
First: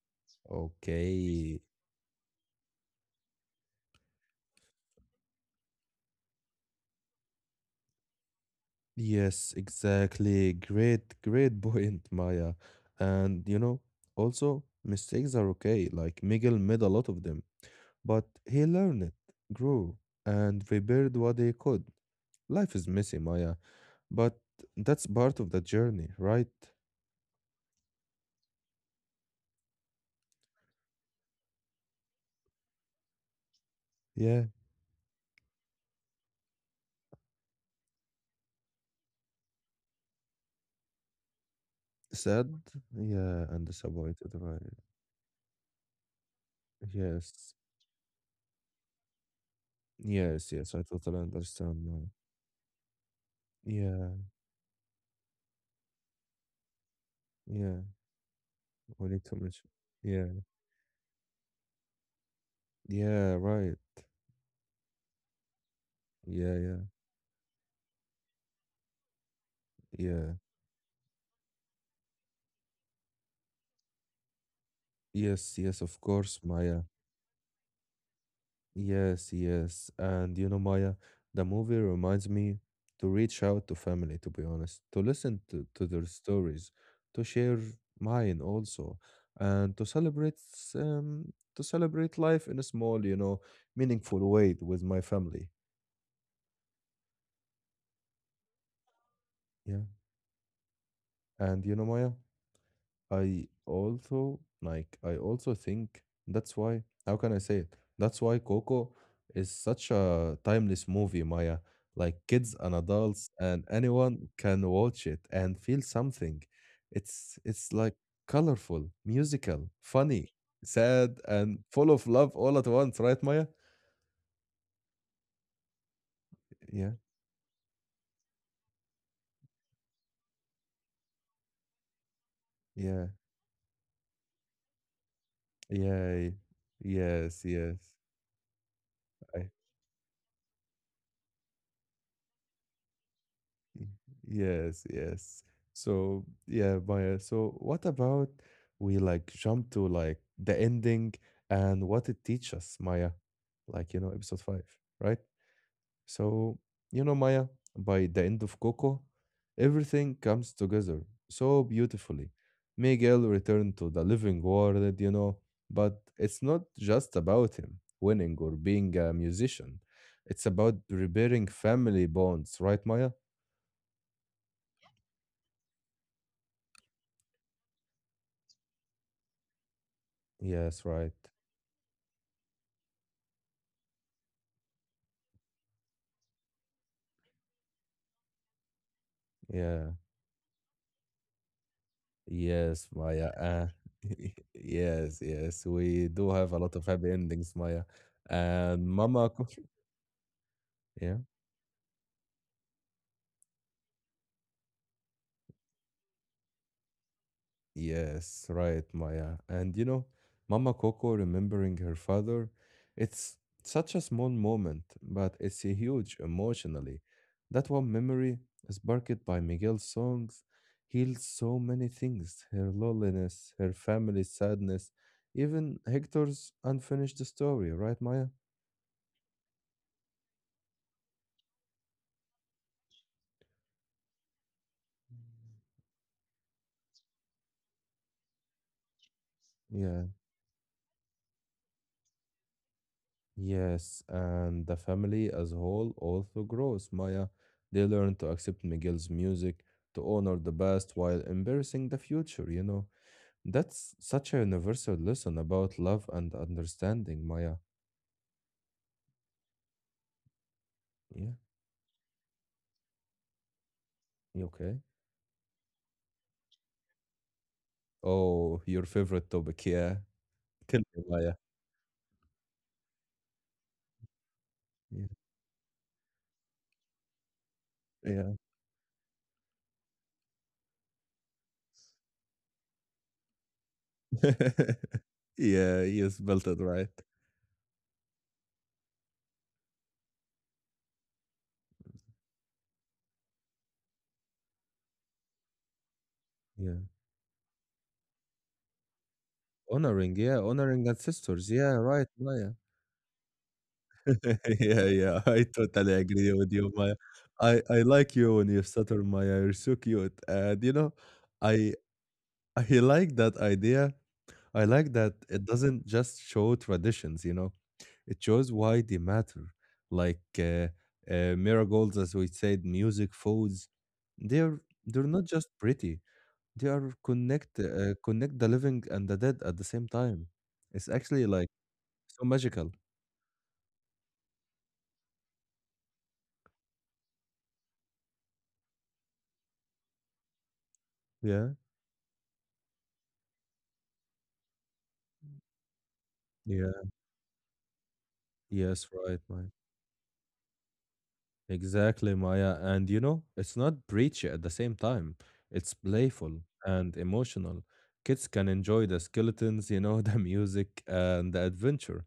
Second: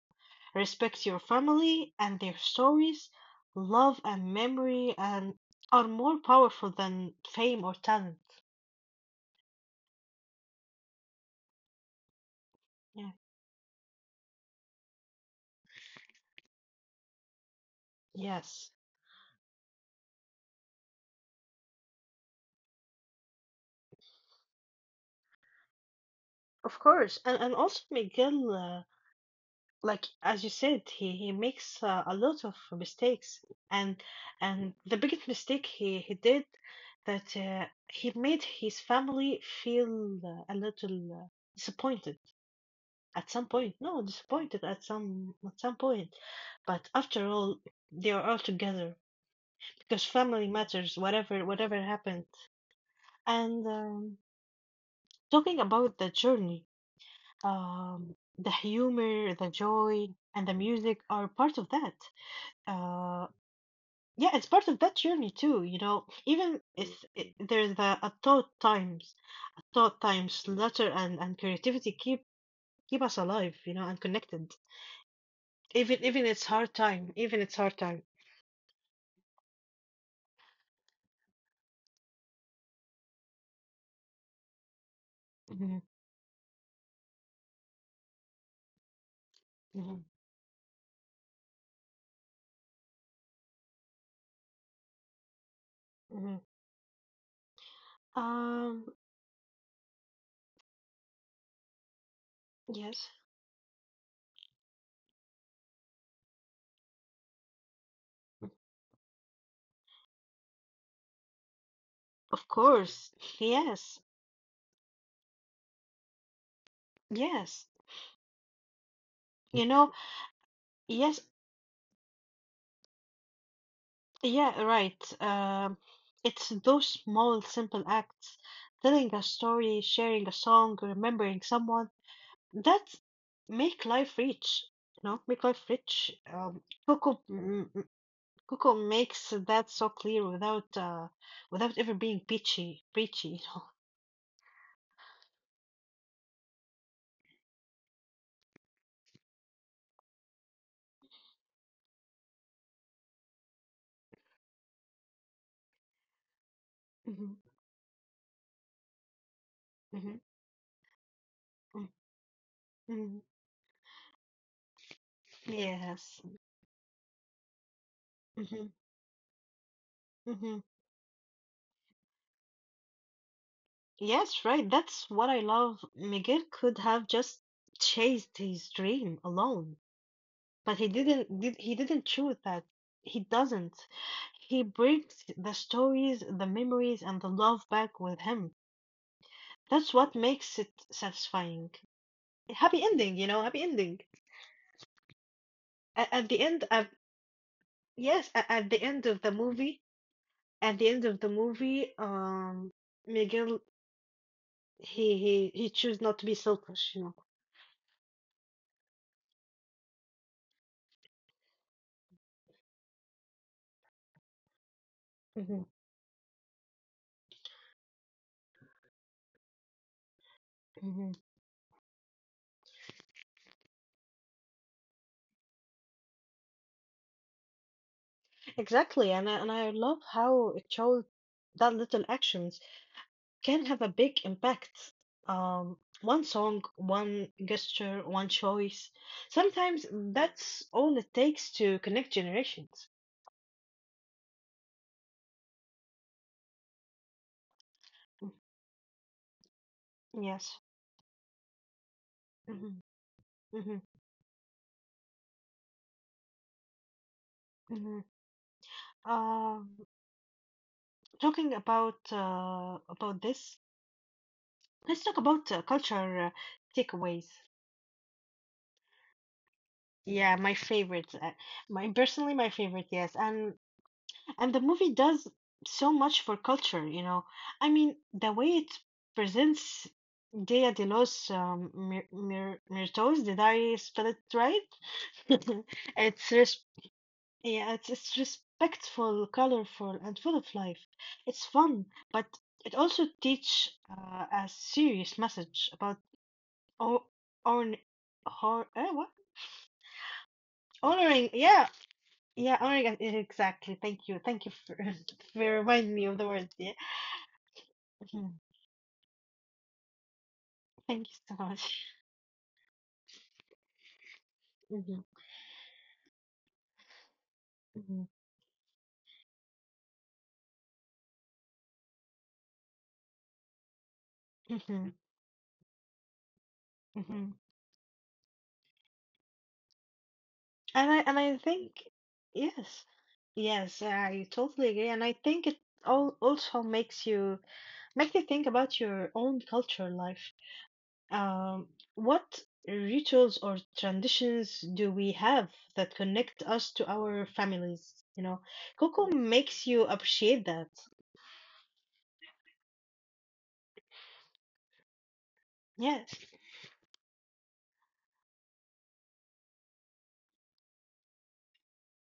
S2: Respect your
S1: Okay.
S2: family and their stories. Love and memory and are more powerful than fame or talent.
S1: Yes, exactly. Great, point, Maya.
S2: Yeah.
S1: And you know, also mistakes are okay. Like Miguel made a lot of them, but he
S2: Yes.
S1: learned, grew, and repaired what he could. Life is messy, Maya. But that's part of the journey, right?
S2: Of course. And also Miguel, like as you said, he makes a lot of mistakes, and
S1: Yeah.
S2: and the biggest mistake he did, that he made his family feel a little disappointed
S1: Sad,
S2: at
S1: yeah,
S2: some
S1: and
S2: point no
S1: disappointed,
S2: disappointed
S1: right?
S2: at some point. But after
S1: Yes.
S2: all, they are all together because family
S1: Yes, yes, I
S2: matters,
S1: totally
S2: whatever
S1: understand now.
S2: happened. And
S1: Yeah,
S2: talking about the journey,
S1: yeah.
S2: the
S1: We need
S2: humor,
S1: to
S2: the
S1: mention.
S2: joy,
S1: Yeah.
S2: and the music are part of that. Uh,
S1: Yeah, right.
S2: Yeah, it's part of that journey too, you know. Even
S1: Yeah, yeah,
S2: if there's the a thought times
S1: yeah.
S2: letter and creativity keep us alive, you know, and connected.
S1: Yes, yes, of
S2: Even even
S1: course,
S2: it's hard
S1: Maya.
S2: time, even it's hard time.
S1: Yes, yes. And you know, Maya, the movie reminds me to reach out to family, to be honest, to
S2: Hmm
S1: to their stories, to share mine also, and
S2: hmm
S1: to celebrate life in a small, you know, meaningful way with my family.
S2: hmm Um,
S1: Yeah. And you know, Maya?
S2: yes,
S1: I also like I also think that's why how can I say it? That's why Coco is such a timeless movie, Maya. Like
S2: of
S1: kids and
S2: course,
S1: adults and
S2: yes,
S1: anyone can watch it and feel something. It's
S2: yes,
S1: it's like colorful,
S2: you
S1: musical,
S2: know,
S1: funny, sad,
S2: yes,
S1: and full of love all at once, right, Maya?
S2: yeah, right. It's those
S1: Yeah,
S2: small, simple acts, telling a story, sharing a song, remembering someone That's
S1: yeah,
S2: make life rich, you make life
S1: yeah.
S2: rich.
S1: yeah,
S2: Coco,
S1: Yes,
S2: mm,
S1: yes.
S2: mm, Coco makes
S1: I
S2: that so clear without without ever being preachy.
S1: Yes, yes. So yeah, Maya. So what about we like jump to like the ending and what it teaches Maya? Like, you know, episode 5, right? So, you know,
S2: Hmm
S1: Maya, by the end of Coco, everything
S2: hmm
S1: comes together so beautifully. Miguel
S2: hmm
S1: returned to the living world, you know, but
S2: Yes.
S1: it's not just about him winning or
S2: hmm
S1: being a musician. It's
S2: hmm
S1: about repairing family bonds, right, Maya?
S2: Yes, right. That's what I love. Miguel could have just chased his dream alone, but
S1: Yes,
S2: he
S1: right.
S2: didn't. He didn't choose that. He doesn't. He brings the stories, the memories, and the love back with him.
S1: Yeah.
S2: That's what makes it satisfying. Happy
S1: Yes,
S2: ending, you
S1: Maya.
S2: know, happy ending.
S1: Yes, yes. We
S2: At
S1: do
S2: the
S1: have a
S2: end
S1: lot of
S2: of
S1: happy endings, Maya.
S2: yes, at the
S1: And
S2: end of
S1: Mama,
S2: the
S1: co-
S2: movie, at the end
S1: yeah.
S2: of the movie, Miguel, he chose not to be selfish, you know.
S1: Yes, right, Maya. And you know, Mama Coco remembering her father, it's such a small moment, but it's huge emotionally. That one memory, sparked by Miguel's songs,
S2: Hmm hmm
S1: heals so many things her loneliness, her family's sadness, even Hector's unfinished story, right, Maya?
S2: Exactly, and I love how it showed that little actions can have a big impact. One song, one gesture, one choice. Sometimes
S1: Yeah.
S2: that's all it takes to connect generations.
S1: Yes, and the family as a whole also grows, Maya. They learn to accept Miguel's music, to honor the
S2: Yes.
S1: past while embracing the future, you
S2: Mhm,
S1: know.
S2: mhm,
S1: That's such a universal lesson about love and understanding, Maya.
S2: mhm. Um,
S1: Yeah,
S2: Talking about this,
S1: you okay?
S2: let's talk about culture takeaways.
S1: Oh, your favorite topic, yeah.
S2: Yeah, my
S1: Tell me,
S2: favorite,
S1: Maya.
S2: my personally my favorite, yes, and the movie
S1: Yeah.
S2: does so much for culture, you know. I mean, the
S1: Yeah,
S2: way it presents Dia de los Mir Mir Muertos, did I spell it right?
S1: yeah you
S2: It's
S1: spelled
S2: res
S1: it right.
S2: Yeah, it's respectful, colorful, and full of life. It's fun, but it also teach a serious message about
S1: Yeah.
S2: o- on what?
S1: Honoring, yeah, honoring
S2: Honoring.
S1: ancestors.
S2: Yeah,
S1: Yeah, right, Maya.
S2: yeah, honoring. Exactly. Thank you. Thank you for,
S1: Yeah, yeah,
S2: for
S1: I
S2: reminding
S1: totally
S2: me of the
S1: agree
S2: word.
S1: with you,
S2: Yeah.
S1: Maya. I like you
S2: Mhm.
S1: when you stutter, Maya. You're so cute, and you know,
S2: Thank you so
S1: I
S2: much.
S1: I like that idea. I like that it doesn't just show traditions. You know,
S2: hmm hmm
S1: it shows why they matter. Like miracles, as we said, music, foods. They're
S2: hmm
S1: they're not just pretty. They are
S2: hmm
S1: connect the living and the dead at the same time. It's
S2: And I and
S1: actually
S2: I
S1: like
S2: think
S1: so magical.
S2: yes, yes, I totally agree. And I think it all also makes you make you think about your own culture life.
S1: Yeah.
S2: Um, what rituals or traditions do we have that connect us
S1: Yeah.
S2: to our families? You know,
S1: Yes.
S2: Coco yes,
S1: Right, Maya.
S2: makes you appreciate that.
S1: Exactly, Maya. And you know, it's not preachy at the same time. It's
S2: Yes.
S1: playful and emotional. Kids can enjoy the skeletons, you know, the music and the adventure,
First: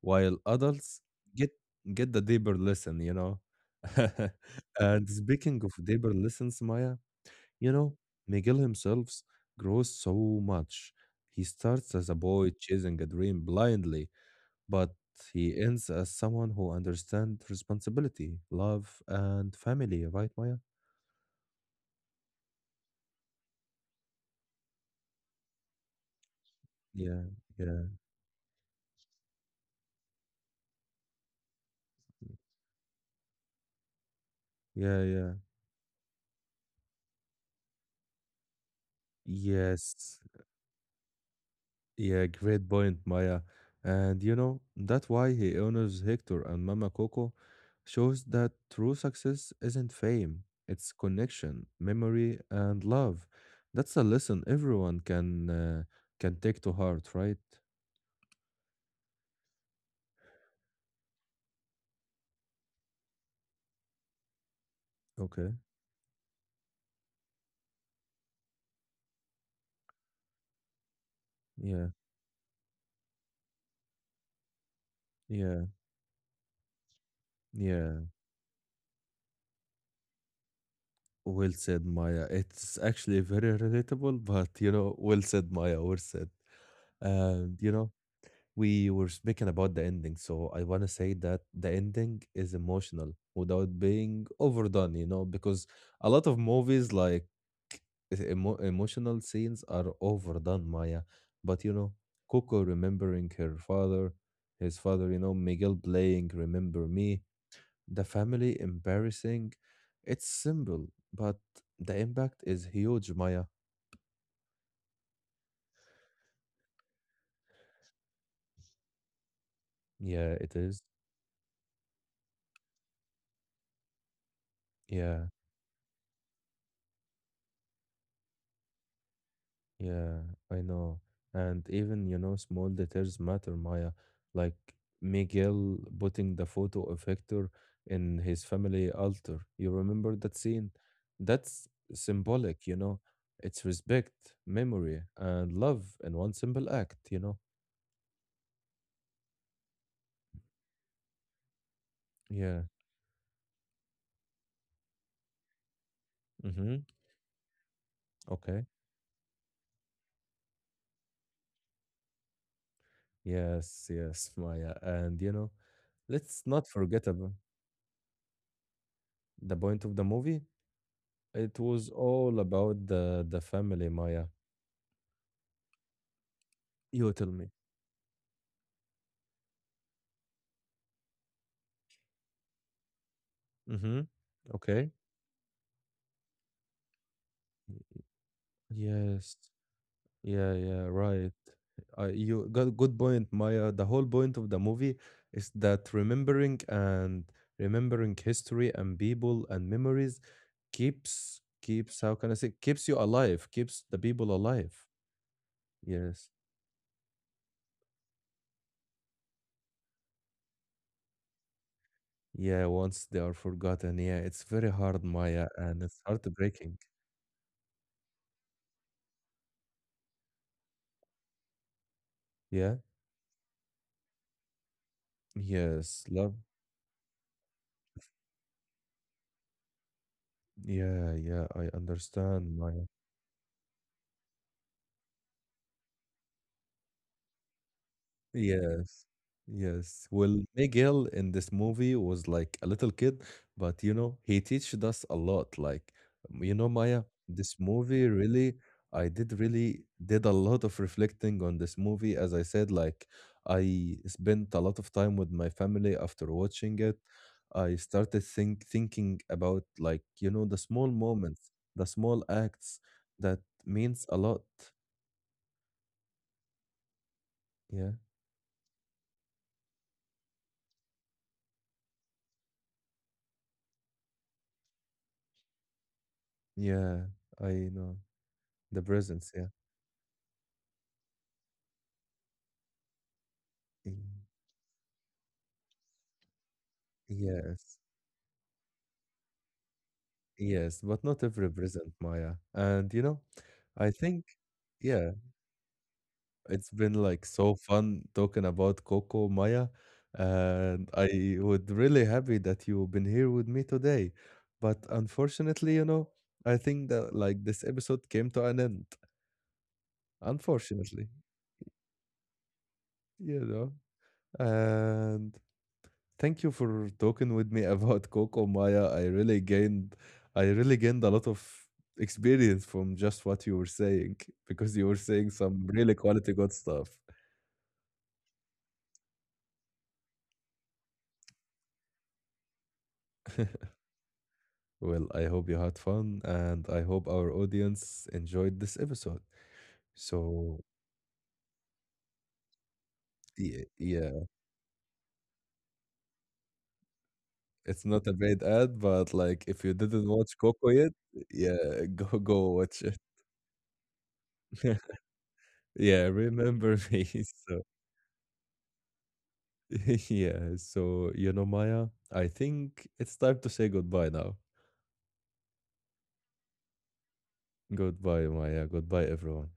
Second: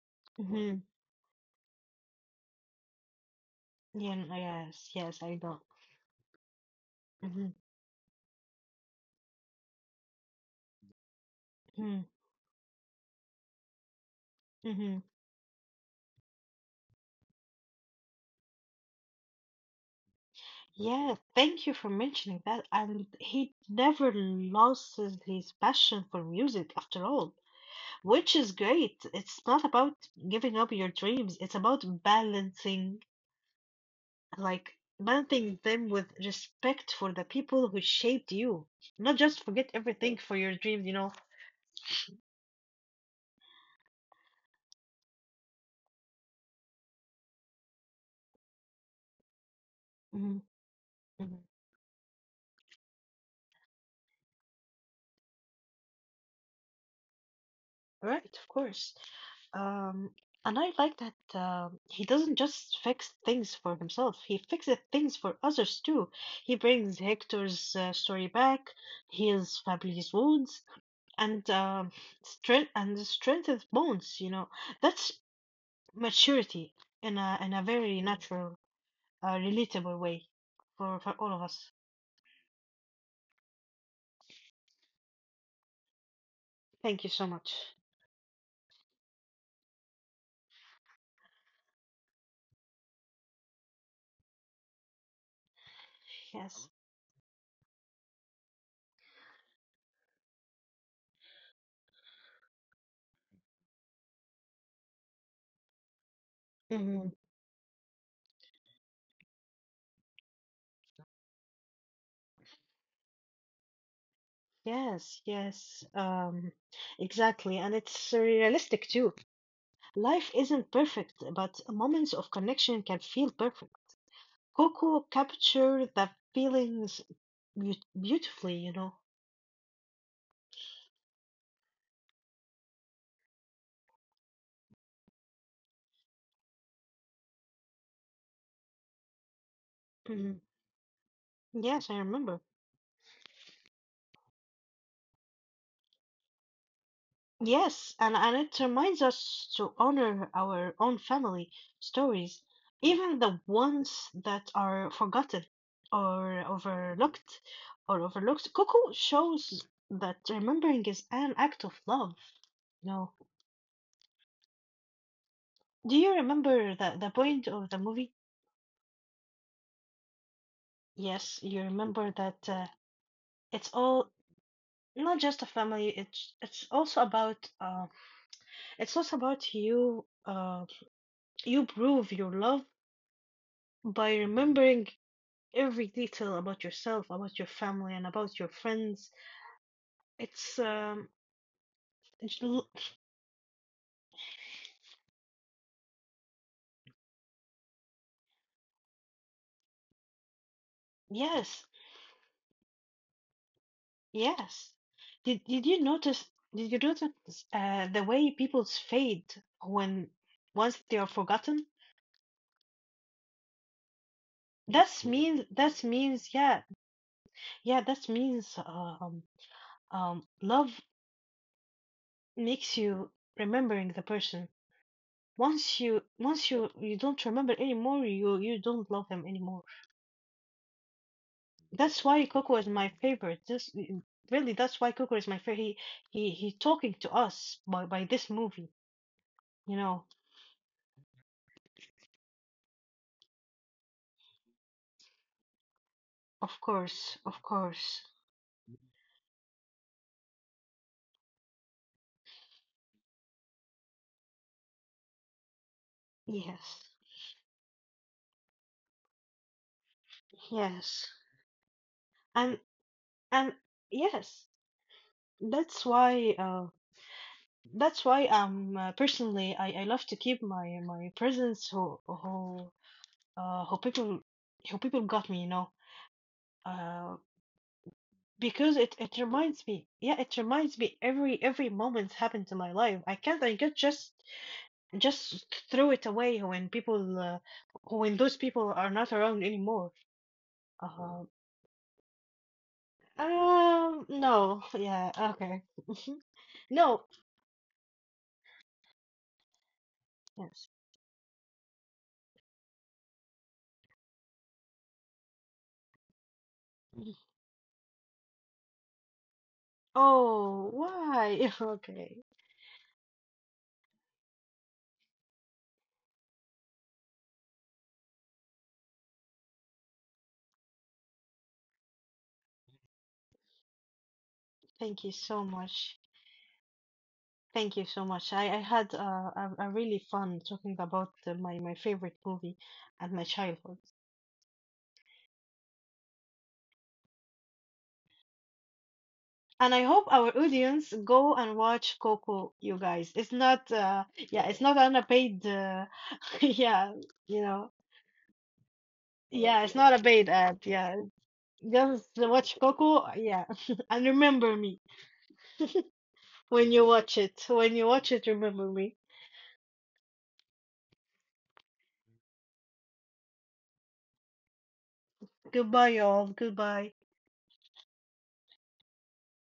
S1: while
S2: hmm
S1: adults get get the deeper lesson, you know.
S2: Yeah, yes,
S1: And
S2: yes, I know.
S1: speaking of deeper lessons, Maya,
S2: Hmm
S1: you know, Miguel himself grows so much. He starts
S2: hmm
S1: as a boy chasing a dream blindly, but
S2: hmm
S1: he ends as someone who understands responsibility, love, and family, right, Maya?
S2: Yeah, thank you for mentioning that. And he never lost his passion for music after
S1: Yeah,
S2: all,
S1: yeah,
S2: which is great. It's not about giving up your dreams, it's about balancing, like
S1: yeah, yeah.
S2: mounting them with respect for the people who shaped you, not just forget everything
S1: Yes,
S2: for your dreams, you know.
S1: yeah, great point, Maya. And you know, that's why he honors Hector and Mama Coco shows that true success isn't
S2: Mhm,
S1: fame, it's
S2: mhm.
S1: connection, memory, and love. That's a lesson everyone can take to heart, right?
S2: Right, of course. Um, and I like that um, he doesn't just fix things for himself, he fixes things for
S1: Okay.
S2: others too. He brings Hector's story back, heals Fabry's wounds, and
S1: Yeah.
S2: strengthens bones. You know, that's
S1: Yeah.
S2: maturity in a very
S1: Yeah.
S2: natural, a relatable way for all of
S1: Well
S2: us.
S1: said, Maya. It's actually very relatable, but you know, well said, Maya. Well said.
S2: Thank you so much.
S1: And you know, we were speaking about the ending, so I want to say that the ending is emotional without being overdone, you know, because a lot of
S2: Yes.
S1: movies like emotional scenes are overdone, Maya. But you know, Coco remembering her father, his father, you know, Miguel playing Remember
S2: hmm
S1: Me, the family embarrassing. It's simple, but the impact is huge, Maya.
S2: Yes, yes. Exactly. And it's realistic too. Life
S1: Yeah, it
S2: isn't
S1: is.
S2: perfect, but moments of connection can feel perfect. Coco
S1: Yeah,
S2: captured the feelings beautifully, you know.
S1: yeah, I know. And even, you know, small details matter, Maya. Like Miguel putting the photo of Hector in his family altar. You remember that
S2: Mhm.
S1: scene? That's
S2: Yes, I remember.
S1: symbolic, you know. It's respect, memory, and love in one simple act, you know?
S2: Yes, and it reminds us to honor our own family stories,
S1: Yeah.
S2: even the ones that are forgotten or
S1: Mm-hmm.
S2: overlooked or overlooked.
S1: Okay.
S2: Coco shows that remembering is an act of love. No.
S1: Yes, yes, Maya. And you know,
S2: Do you
S1: let's not
S2: remember
S1: forget
S2: the
S1: about
S2: point of the movie?
S1: the point of the movie.
S2: Yes,
S1: It
S2: you
S1: was
S2: remember
S1: all
S2: that
S1: about the
S2: it's
S1: family,
S2: all,
S1: Maya.
S2: not just a family,
S1: You tell me.
S2: it's also about you you prove your love
S1: Mm-hmm.
S2: by
S1: Okay.
S2: remembering every detail about yourself, about your family, and about your friends.
S1: Yes. Yeah,
S2: It's
S1: yeah, right.
S2: it's
S1: You
S2: l-
S1: got good point, Maya. The whole point of the movie is that remembering and remembering history and people and memories keeps
S2: yes,
S1: keeps how can I say keeps you alive, keeps the people
S2: yes.
S1: alive.
S2: Did you notice?
S1: Yes.
S2: Did you notice the way people's fade when once they are forgotten?
S1: Yeah, once they are forgotten, yeah, it's very hard, Maya, and
S2: That
S1: it's
S2: means yeah,
S1: heartbreaking.
S2: yeah. That means love
S1: Yeah,
S2: makes you remembering the person. Once
S1: yes,
S2: you
S1: love.
S2: once you you don't remember anymore, you don't love them anymore.
S1: Yeah, yeah, I
S2: That's why
S1: understand,
S2: Coco is
S1: Maya.
S2: my favorite. Really, that's why Coco is my favorite. He talking to us by this movie,
S1: Yes.
S2: you
S1: Yes.
S2: know.
S1: Well, Miguel in this movie was like a little kid, but you know, he teached us a lot. Like, you
S2: Of
S1: know, Maya,
S2: course, of
S1: this
S2: course.
S1: movie really, I did a lot of reflecting on this movie. As I said, like, I spent a lot of time with my family after watching
S2: Yes.
S1: it. I started thinking about like, you know, the small
S2: Yes.
S1: moments, the small
S2: And
S1: acts that
S2: and
S1: means a lot.
S2: yes, that's why
S1: Yeah.
S2: personally I love to keep my presents uh who people who people got me, you know.
S1: Yeah,
S2: Uh
S1: I know.
S2: because
S1: The
S2: it it
S1: presence, yeah.
S2: reminds me. Yeah, it reminds me every moment happened to my life. I can't I get
S1: Mm,
S2: just and just throw it away when people
S1: yes,
S2: when those people are not around anymore.
S1: yes, but not
S2: uh,
S1: every present, Maya. And you know, I think,
S2: no,
S1: yeah,
S2: yeah, okay.
S1: it's been
S2: No,
S1: like so fun talking about Coco, Maya,
S2: yes.
S1: and I would really happy that you've been here with me today. But unfortunately, you know, I think that
S2: Mm-hmm.
S1: like this episode came to an end,
S2: Oh
S1: unfortunately,
S2: why? Okay,
S1: you know. And thank you for talking with me about Coco Maya. I really gained a lot of experience from just what you were saying because you were
S2: thank you
S1: saying
S2: so
S1: some really
S2: much,
S1: quality good stuff.
S2: thank you so much. I had a really fun talking about my my favorite movie and my childhood.
S1: Well, I hope you had fun and I hope our audience enjoyed this episode.
S2: And I hope our
S1: So
S2: audience go and watch Coco, you guys. It's
S1: yeah,
S2: not uh,
S1: yeah,
S2: yeah, it's not on a paid yeah, you know.
S1: it's not a bad ad, but like if
S2: Yeah,
S1: you
S2: it's not a
S1: didn't
S2: bait
S1: watch
S2: ad.
S1: Coco yet,
S2: Yeah,
S1: yeah,
S2: just
S1: go
S2: watch
S1: watch it.
S2: Coco. Yeah, and remember me
S1: yeah,
S2: when
S1: remember
S2: you
S1: me.
S2: watch it.
S1: So
S2: When you watch it, remember me.
S1: yeah, so you know, Maya, I think it's time to say goodbye now.
S2: Goodbye, y'all. Goodbye.
S1: Goodbye, Maya. Goodbye, everyone.